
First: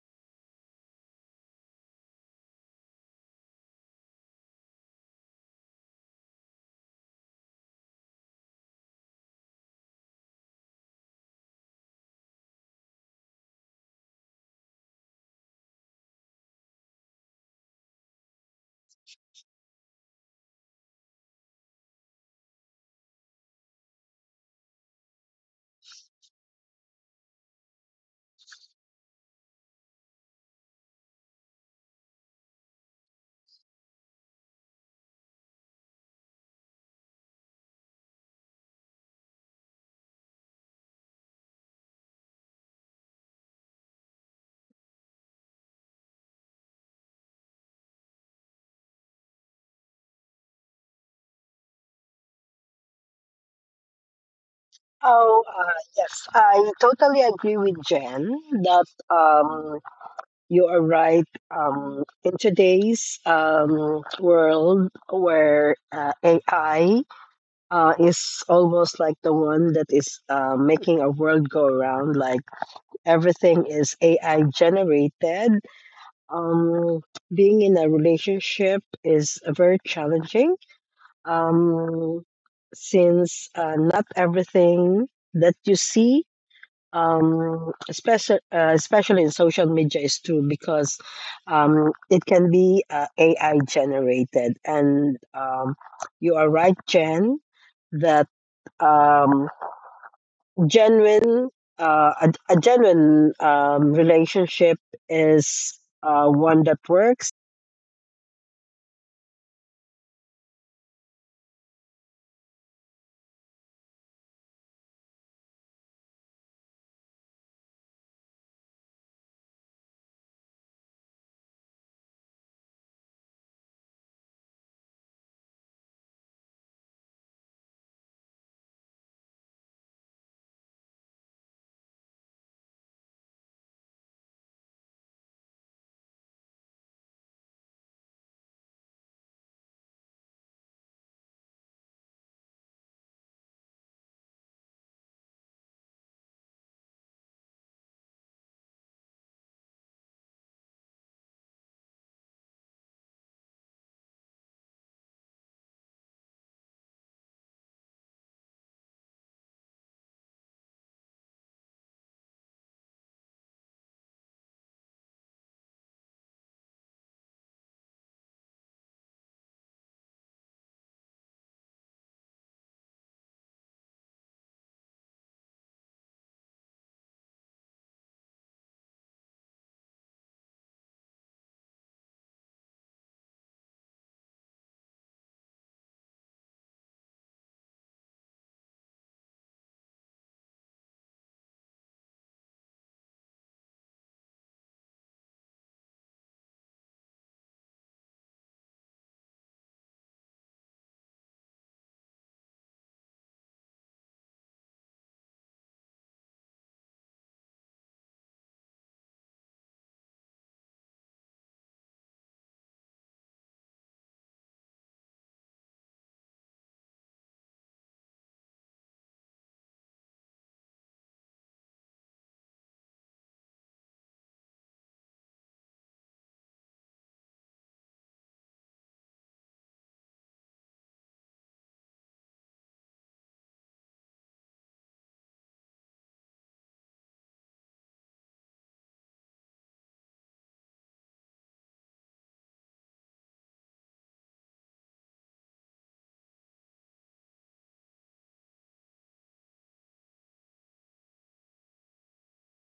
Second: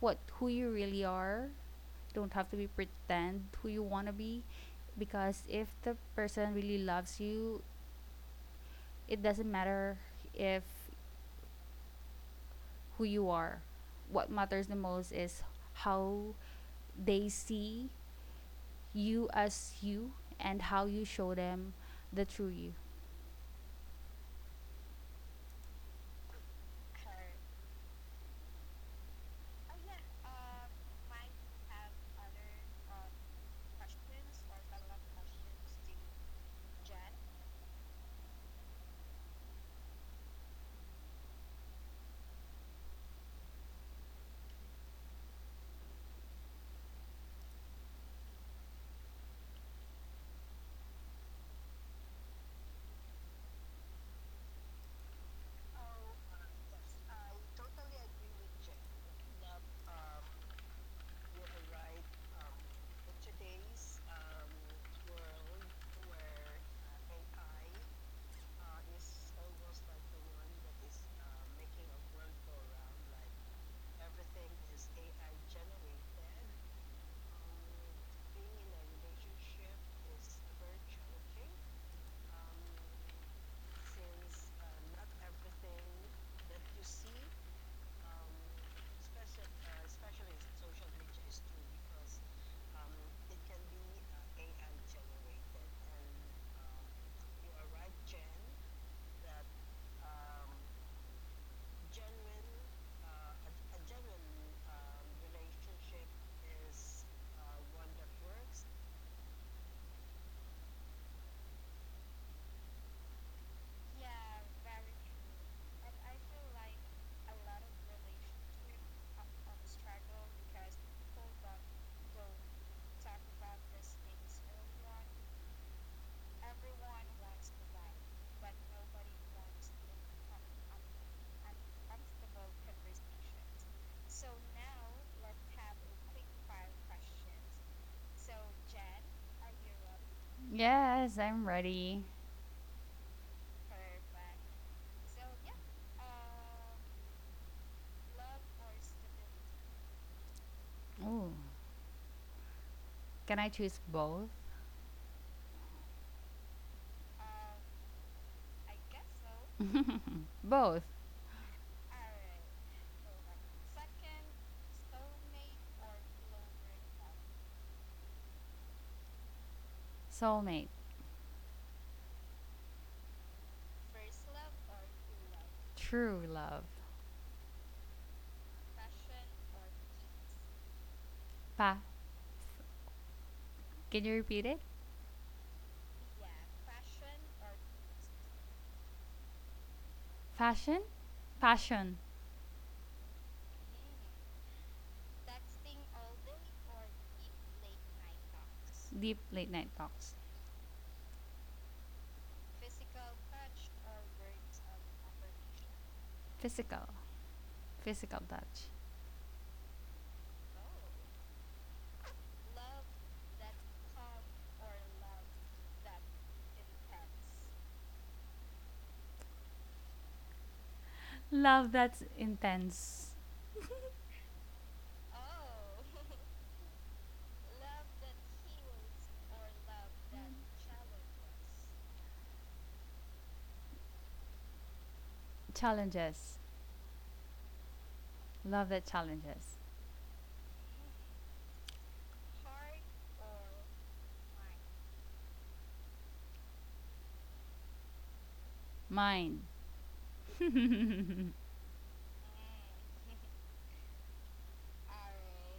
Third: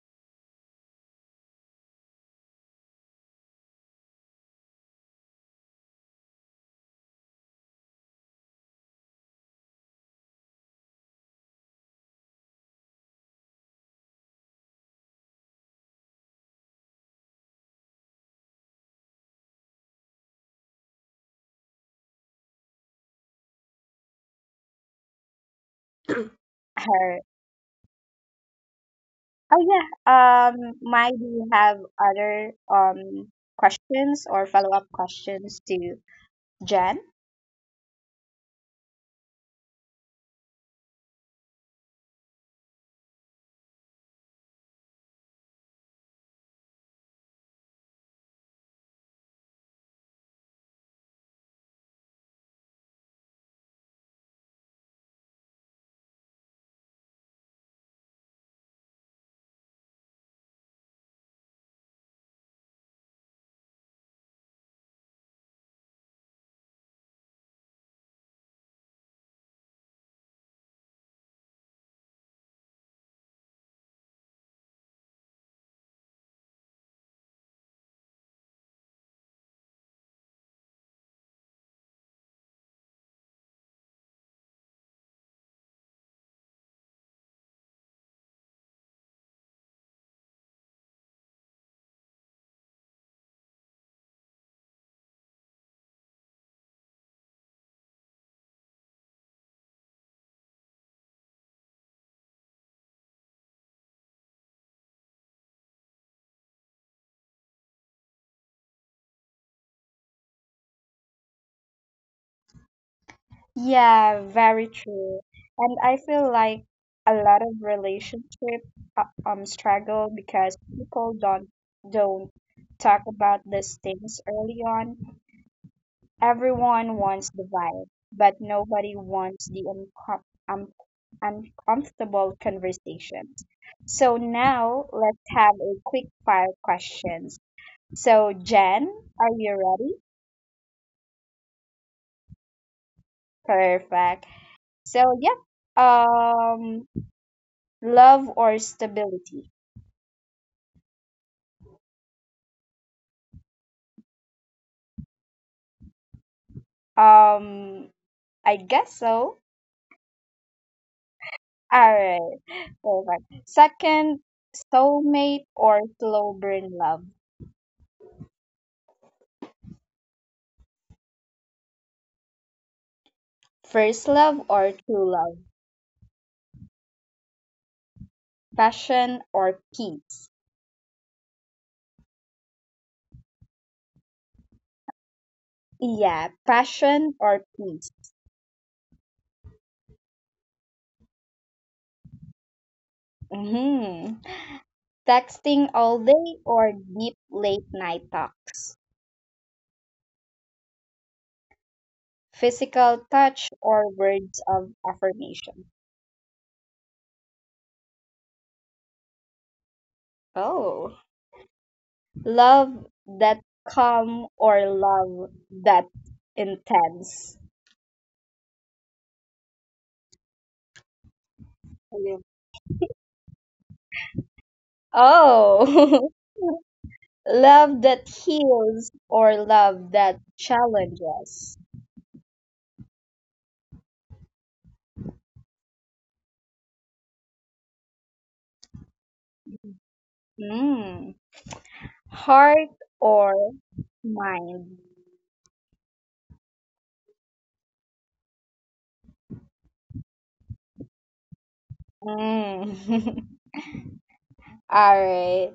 Speaker 2: what who you really are. Don't have to be pretend who you want to be, because if the person really loves you, it doesn't matter if who you are. What matters the most is how they see you as you and how you show them the true you.
Speaker 1: Her. Oh yeah, Mai, do you have other questions or follow-up questions to Jen?
Speaker 3: Oh, yes. I totally agree with Jen that you are right. In today's world where AI is almost like the one that is making our world go around, like everything is AI generated, um, being in a relationship is very challenging, um, since not everything that you see especially in social media is true, because it can be AI generated, and you are right, Jen, that um genuine a genuine relationship is one that works.
Speaker 1: Yeah, very true. And I feel like a lot of relationship struggle because people don't talk about these things early on. Everyone wants the vibe, but nobody wants the um, uncomfortable conversations. So now let's have a quick fire questions. So Jen, are you ready?
Speaker 2: Yes, I'm ready.
Speaker 1: Perfect. So yeah. Um, Love or stability?
Speaker 2: Ooh. Can I choose both?
Speaker 1: Um, I guess so.
Speaker 2: Both.
Speaker 1: All right, perfect. Second, soulmate or slow burn love?
Speaker 2: Soulmate.
Speaker 1: First love or true love?
Speaker 2: True love.
Speaker 1: Passion or peace?
Speaker 2: Pa. Can you repeat it?
Speaker 1: Yeah, passion or peace.
Speaker 2: Fashion? Passion.
Speaker 1: Mm-hmm. Texting all day or deep late night talks?
Speaker 2: Deep late night talks.
Speaker 1: Physical touch or words of affirmation?
Speaker 2: Physical. Physical touch.
Speaker 1: Oh. Love that calm or love that intense?
Speaker 2: Love that's
Speaker 1: Ayun.
Speaker 2: intense.
Speaker 1: Oh, love that heals or love that challenges?
Speaker 2: Challenges. Love that challenges.
Speaker 1: Mm. Heart or mind?
Speaker 2: Mind.
Speaker 1: Mm. All right.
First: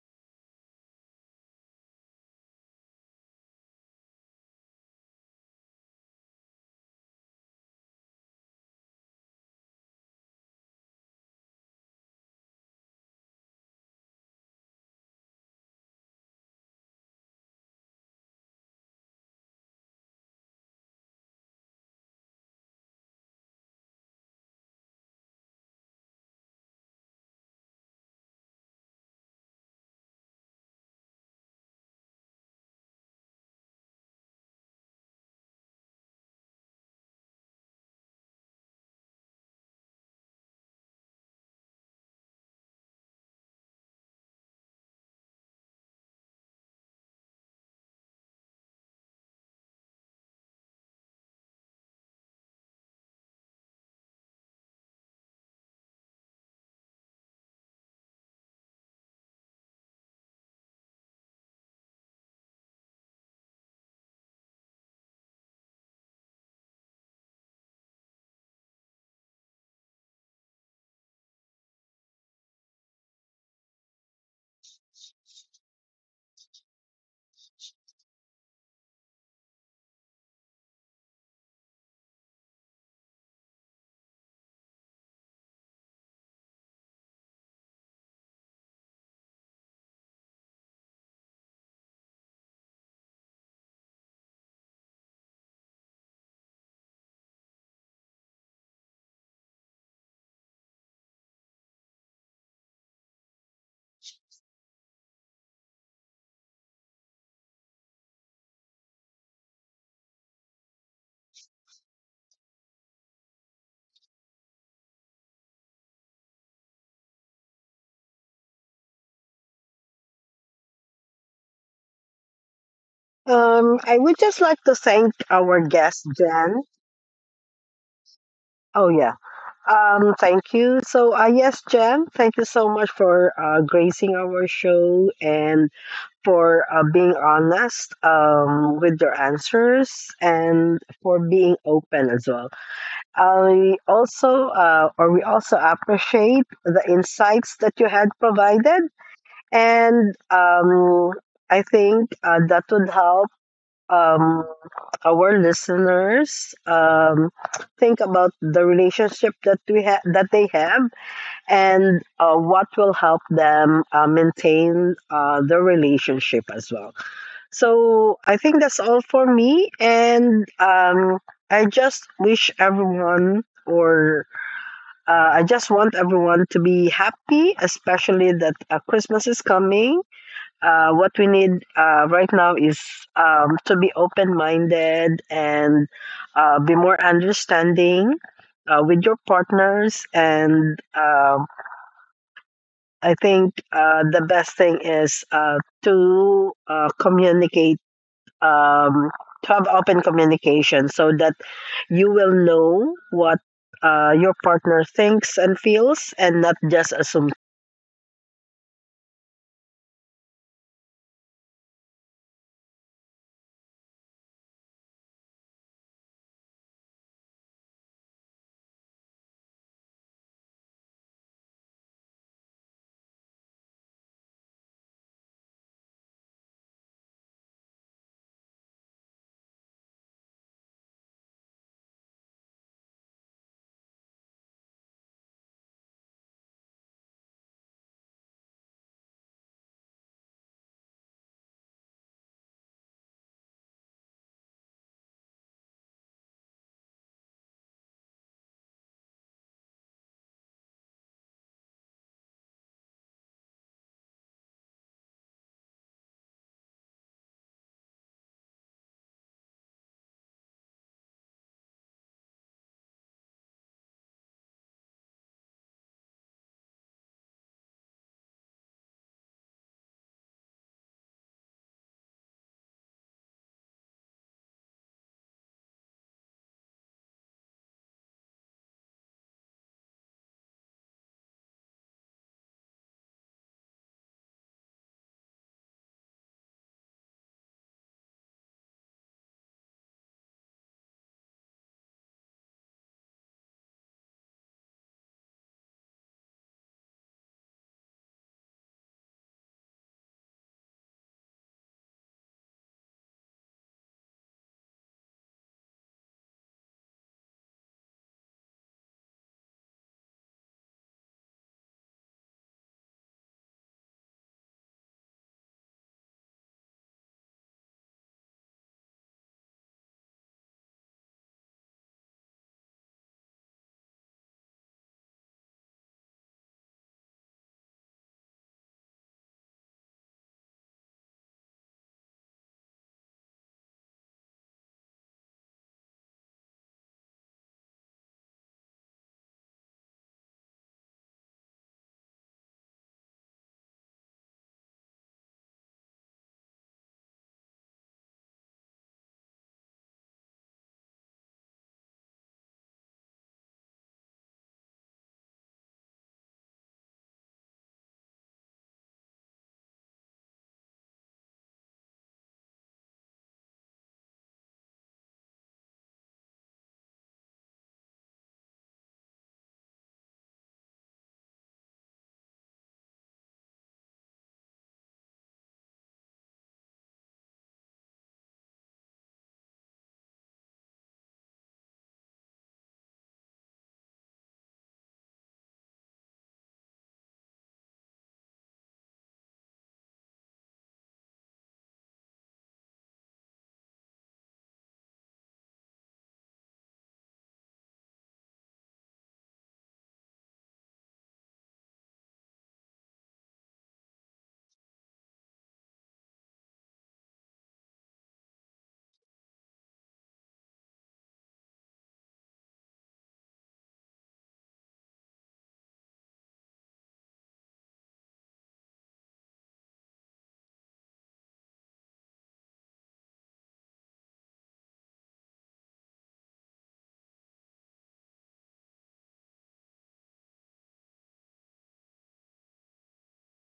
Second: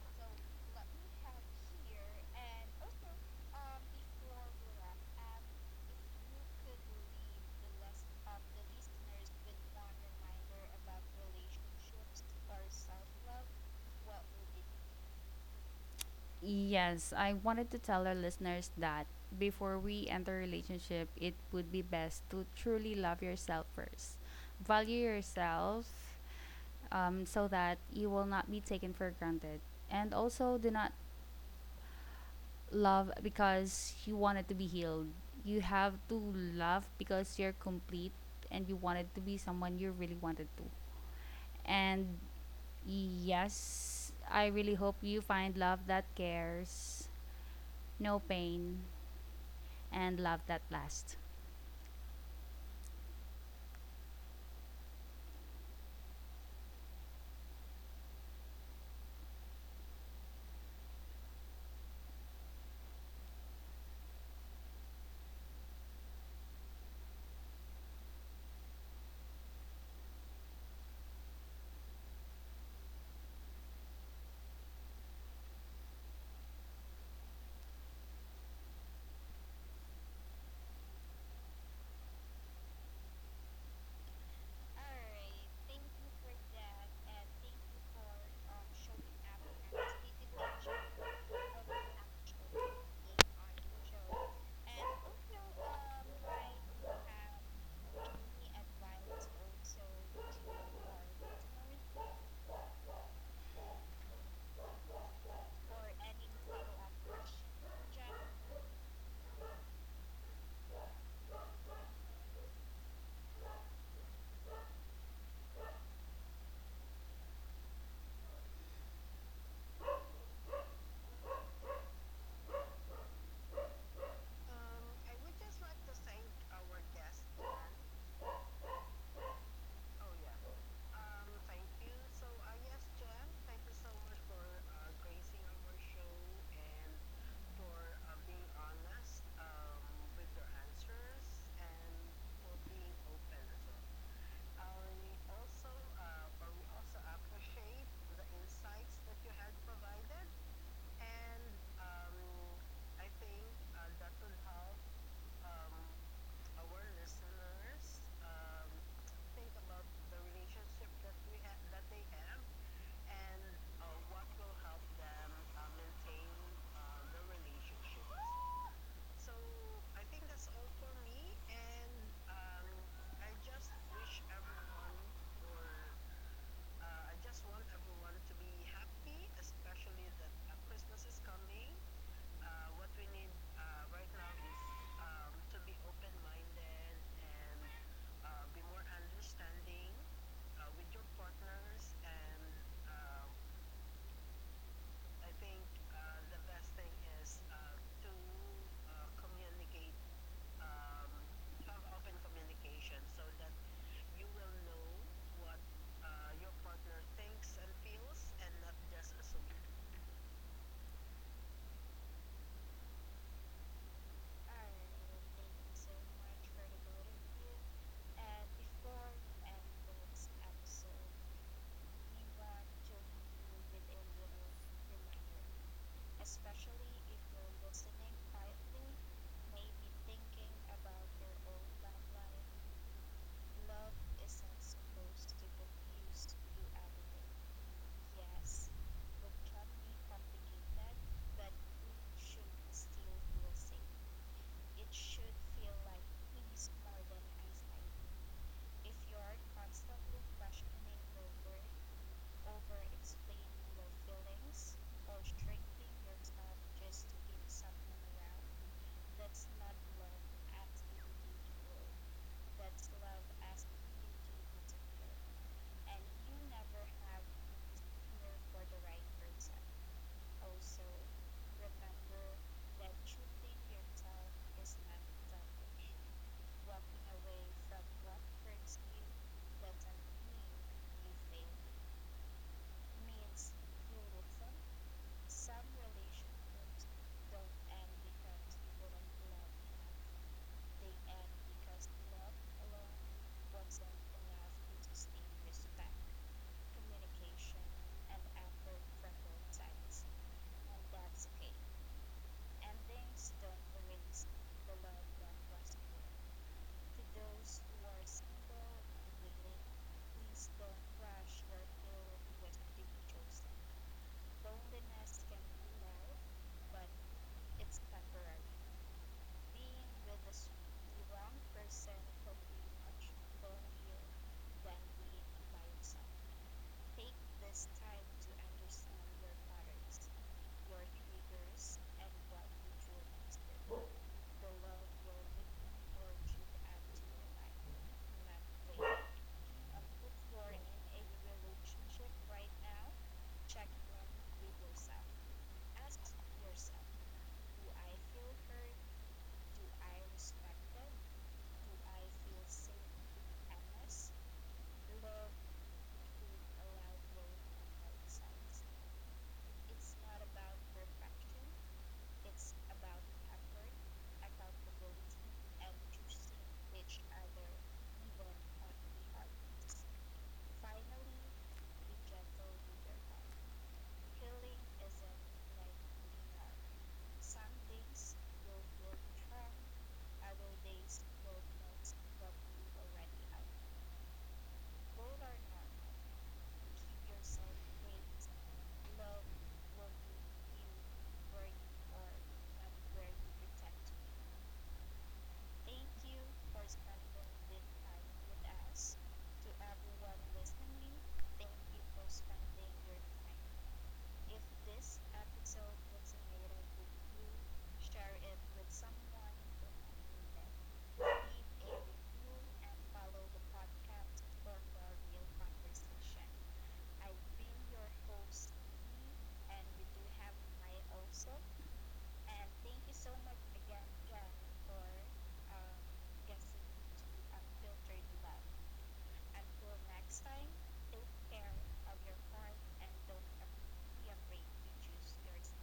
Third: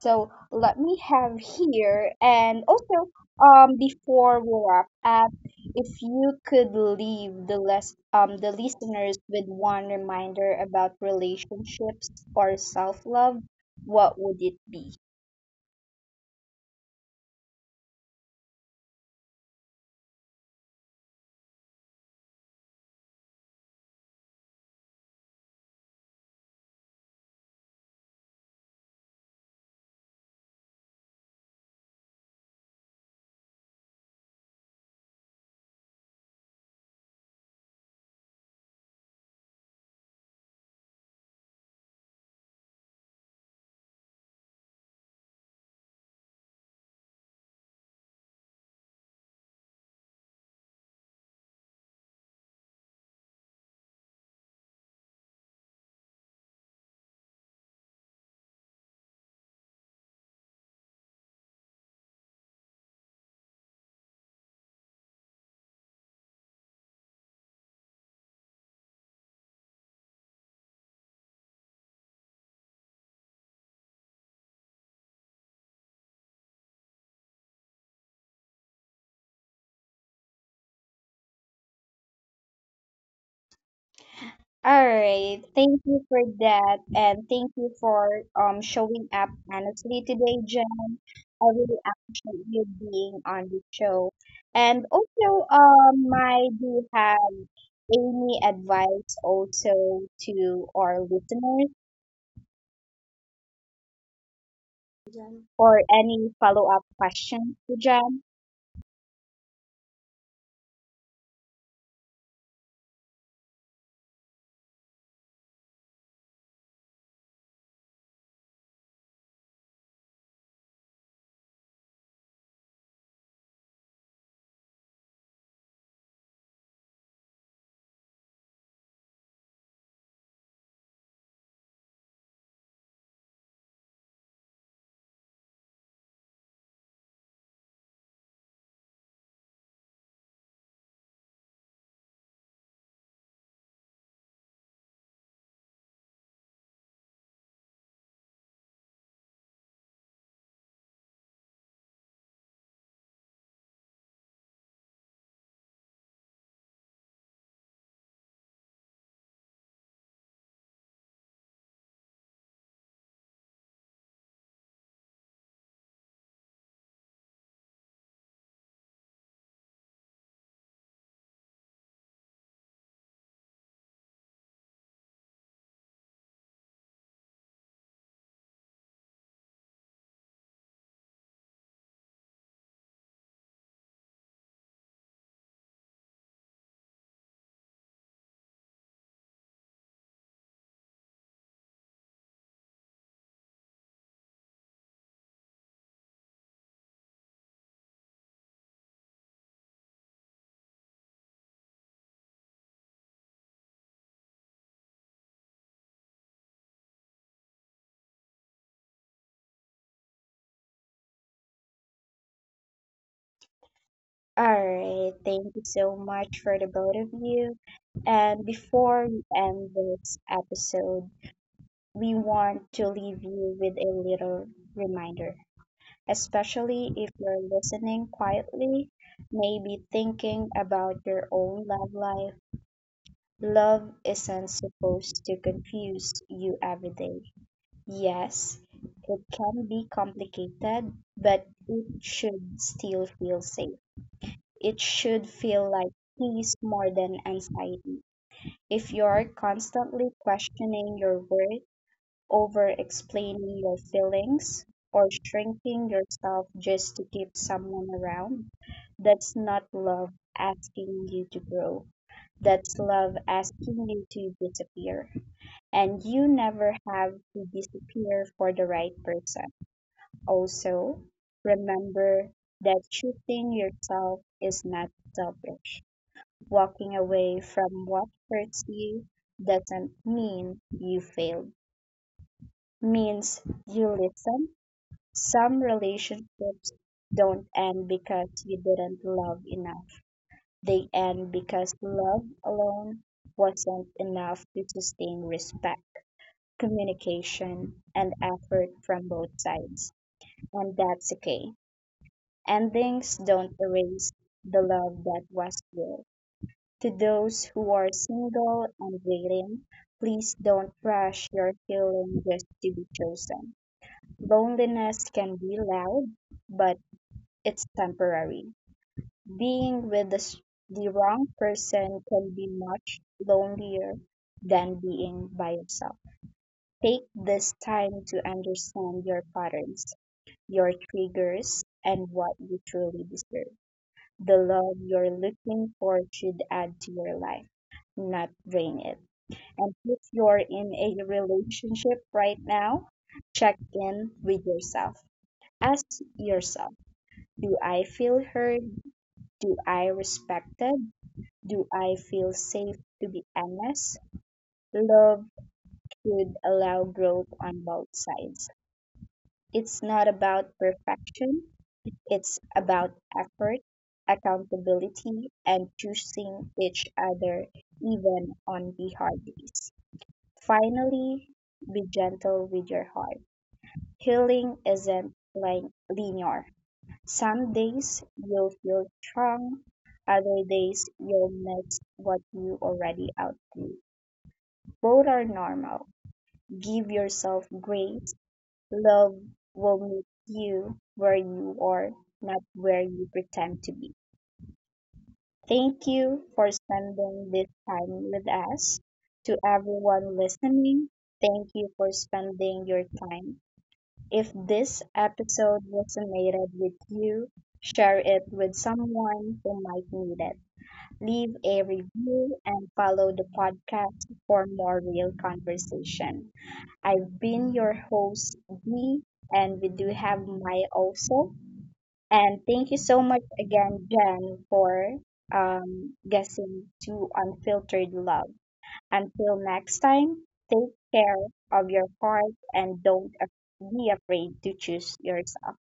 Speaker 1: So let me have here, and also before we wrap up, if you could leave the less the listeners with one reminder about relationships or self love, what would it be?
Speaker 2: Yes, I wanted to tell our listeners that before we enter a relationship, it would be best to truly love yourself first. Value yourself, so that you will not be taken for granted. And also, do not love because you wanted to be healed. You have to love because you're complete and you wanted to be someone you really wanted to. And yes, I really hope you find love that cares, no pain, and love that lasts.
Speaker 1: All right. Thank you for that, and thank you for showing up honestly today, Jen. I really appreciate you being on the show. And also, I do have any advice also to our listeners or any follow-up questions to Jen.
Speaker 3: Um I would just like to thank our guest Jen. Oh yeah. Thank you. So, yes, Jen, thank you so much for gracing our show and for being honest with your answers and for being open as well. Or we also appreciate the insights that you had provided, and I think that would help um, our listeners think about the relationship that we have that they have, and what will help them maintain the relationship as well. So I think that's all for me. And I just wish everyone, or I just want everyone to be happy, especially that Christmas is coming. What we need right now is to be open minded and be more understanding with your partners. And I think the best thing is to communicate, um, to have open communication so that you will know what your partner thinks and feels and not just assume
Speaker 1: All right. Thank you so much for the both of you. And before we end this episode, we want to leave you with a little reminder, especially if you're listening quietly, maybe thinking about your own love life. Love isn't supposed to confuse you every day. Yes, it can be complicated, but it should still feel safe. It should feel like peace more than anxiety. If you're constantly questioning your worth, over explaining your feelings, or shrinking yourself just to keep someone around. That's not love asking you to grow. That's love asking you to disappear. And you never have to disappear for the right person. Also, remember that choosing yourself is not selfish. Walking away from what hurts you doesn't mean you failed, means you listen. Some relationships don't end because you didn't love enough. They end because love alone wasn't enough to sustain respect, communication, and effort from both sides. And that's okay. Endings don't erase the love that was real. To those who are single and waiting, please don't rush your healing just to be chosen. Loneliness can be loud, but it's temporary. Being with the wrong person can be much lonelier than being by yourself. Take this time to understand your patterns, your triggers, and what you truly deserve. The love you're looking for should add to your life, not drain it. And if you're in a relationship right now, check in with yourself. Ask yourself, do I feel heard? Do I respected? Do I feel safe to be honest? Love could allow growth on both sides. It's not about perfection, it's about effort, accountability, and choosing each other even on the hard days. Finally, be gentle with your heart. Healing isn't like linear. Some days you'll feel strong, other days you'll miss what you already outgrew. Both are normal. Give yourself grace. Love will meet you where you are, not where you pretend to be. Thank you for spending this time with us. To everyone listening, thank you for spending your time. If this episode resonated with you, share it with someone who might need it. Leave a review and follow the podcast for more real conversation. I've been your host, Dee, and we do have Mai also. And thank you so much again, Jen, for guessing to Unfiltered Love. Until next time, take care of your heart, and don't be afraid to choose yourself.